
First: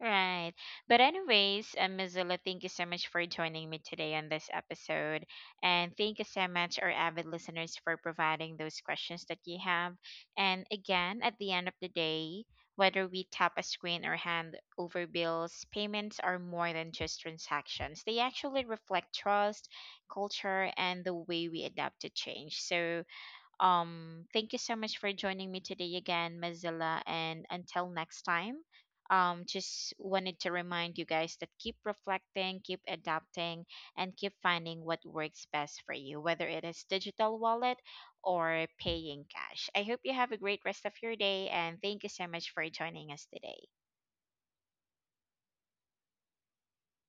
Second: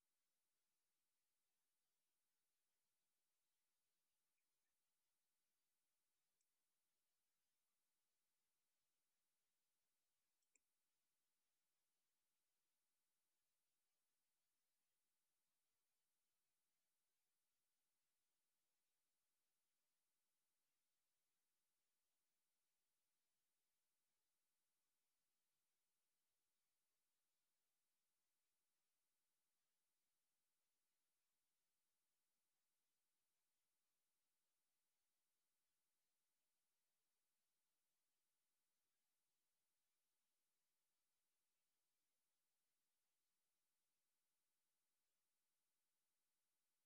[SPEAKER 1] Right. But anyways, Mozilla, thank you so much for joining me today on this episode, and thank you so much our avid listeners for providing those questions that you have. And again, at the end of the day, whether we tap a screen or hand over bills, payments are more than just transactions. They actually reflect trust, culture, and the way we adapt to change. So, thank you so much for joining me today again, Mozilla. And until next time, just wanted to remind you guys that keep reflecting, keep adapting, and keep finding what works best for you, whether it is digital wallet or paying cash. I hope you have a great rest of your day, and thank you so much for joining us today.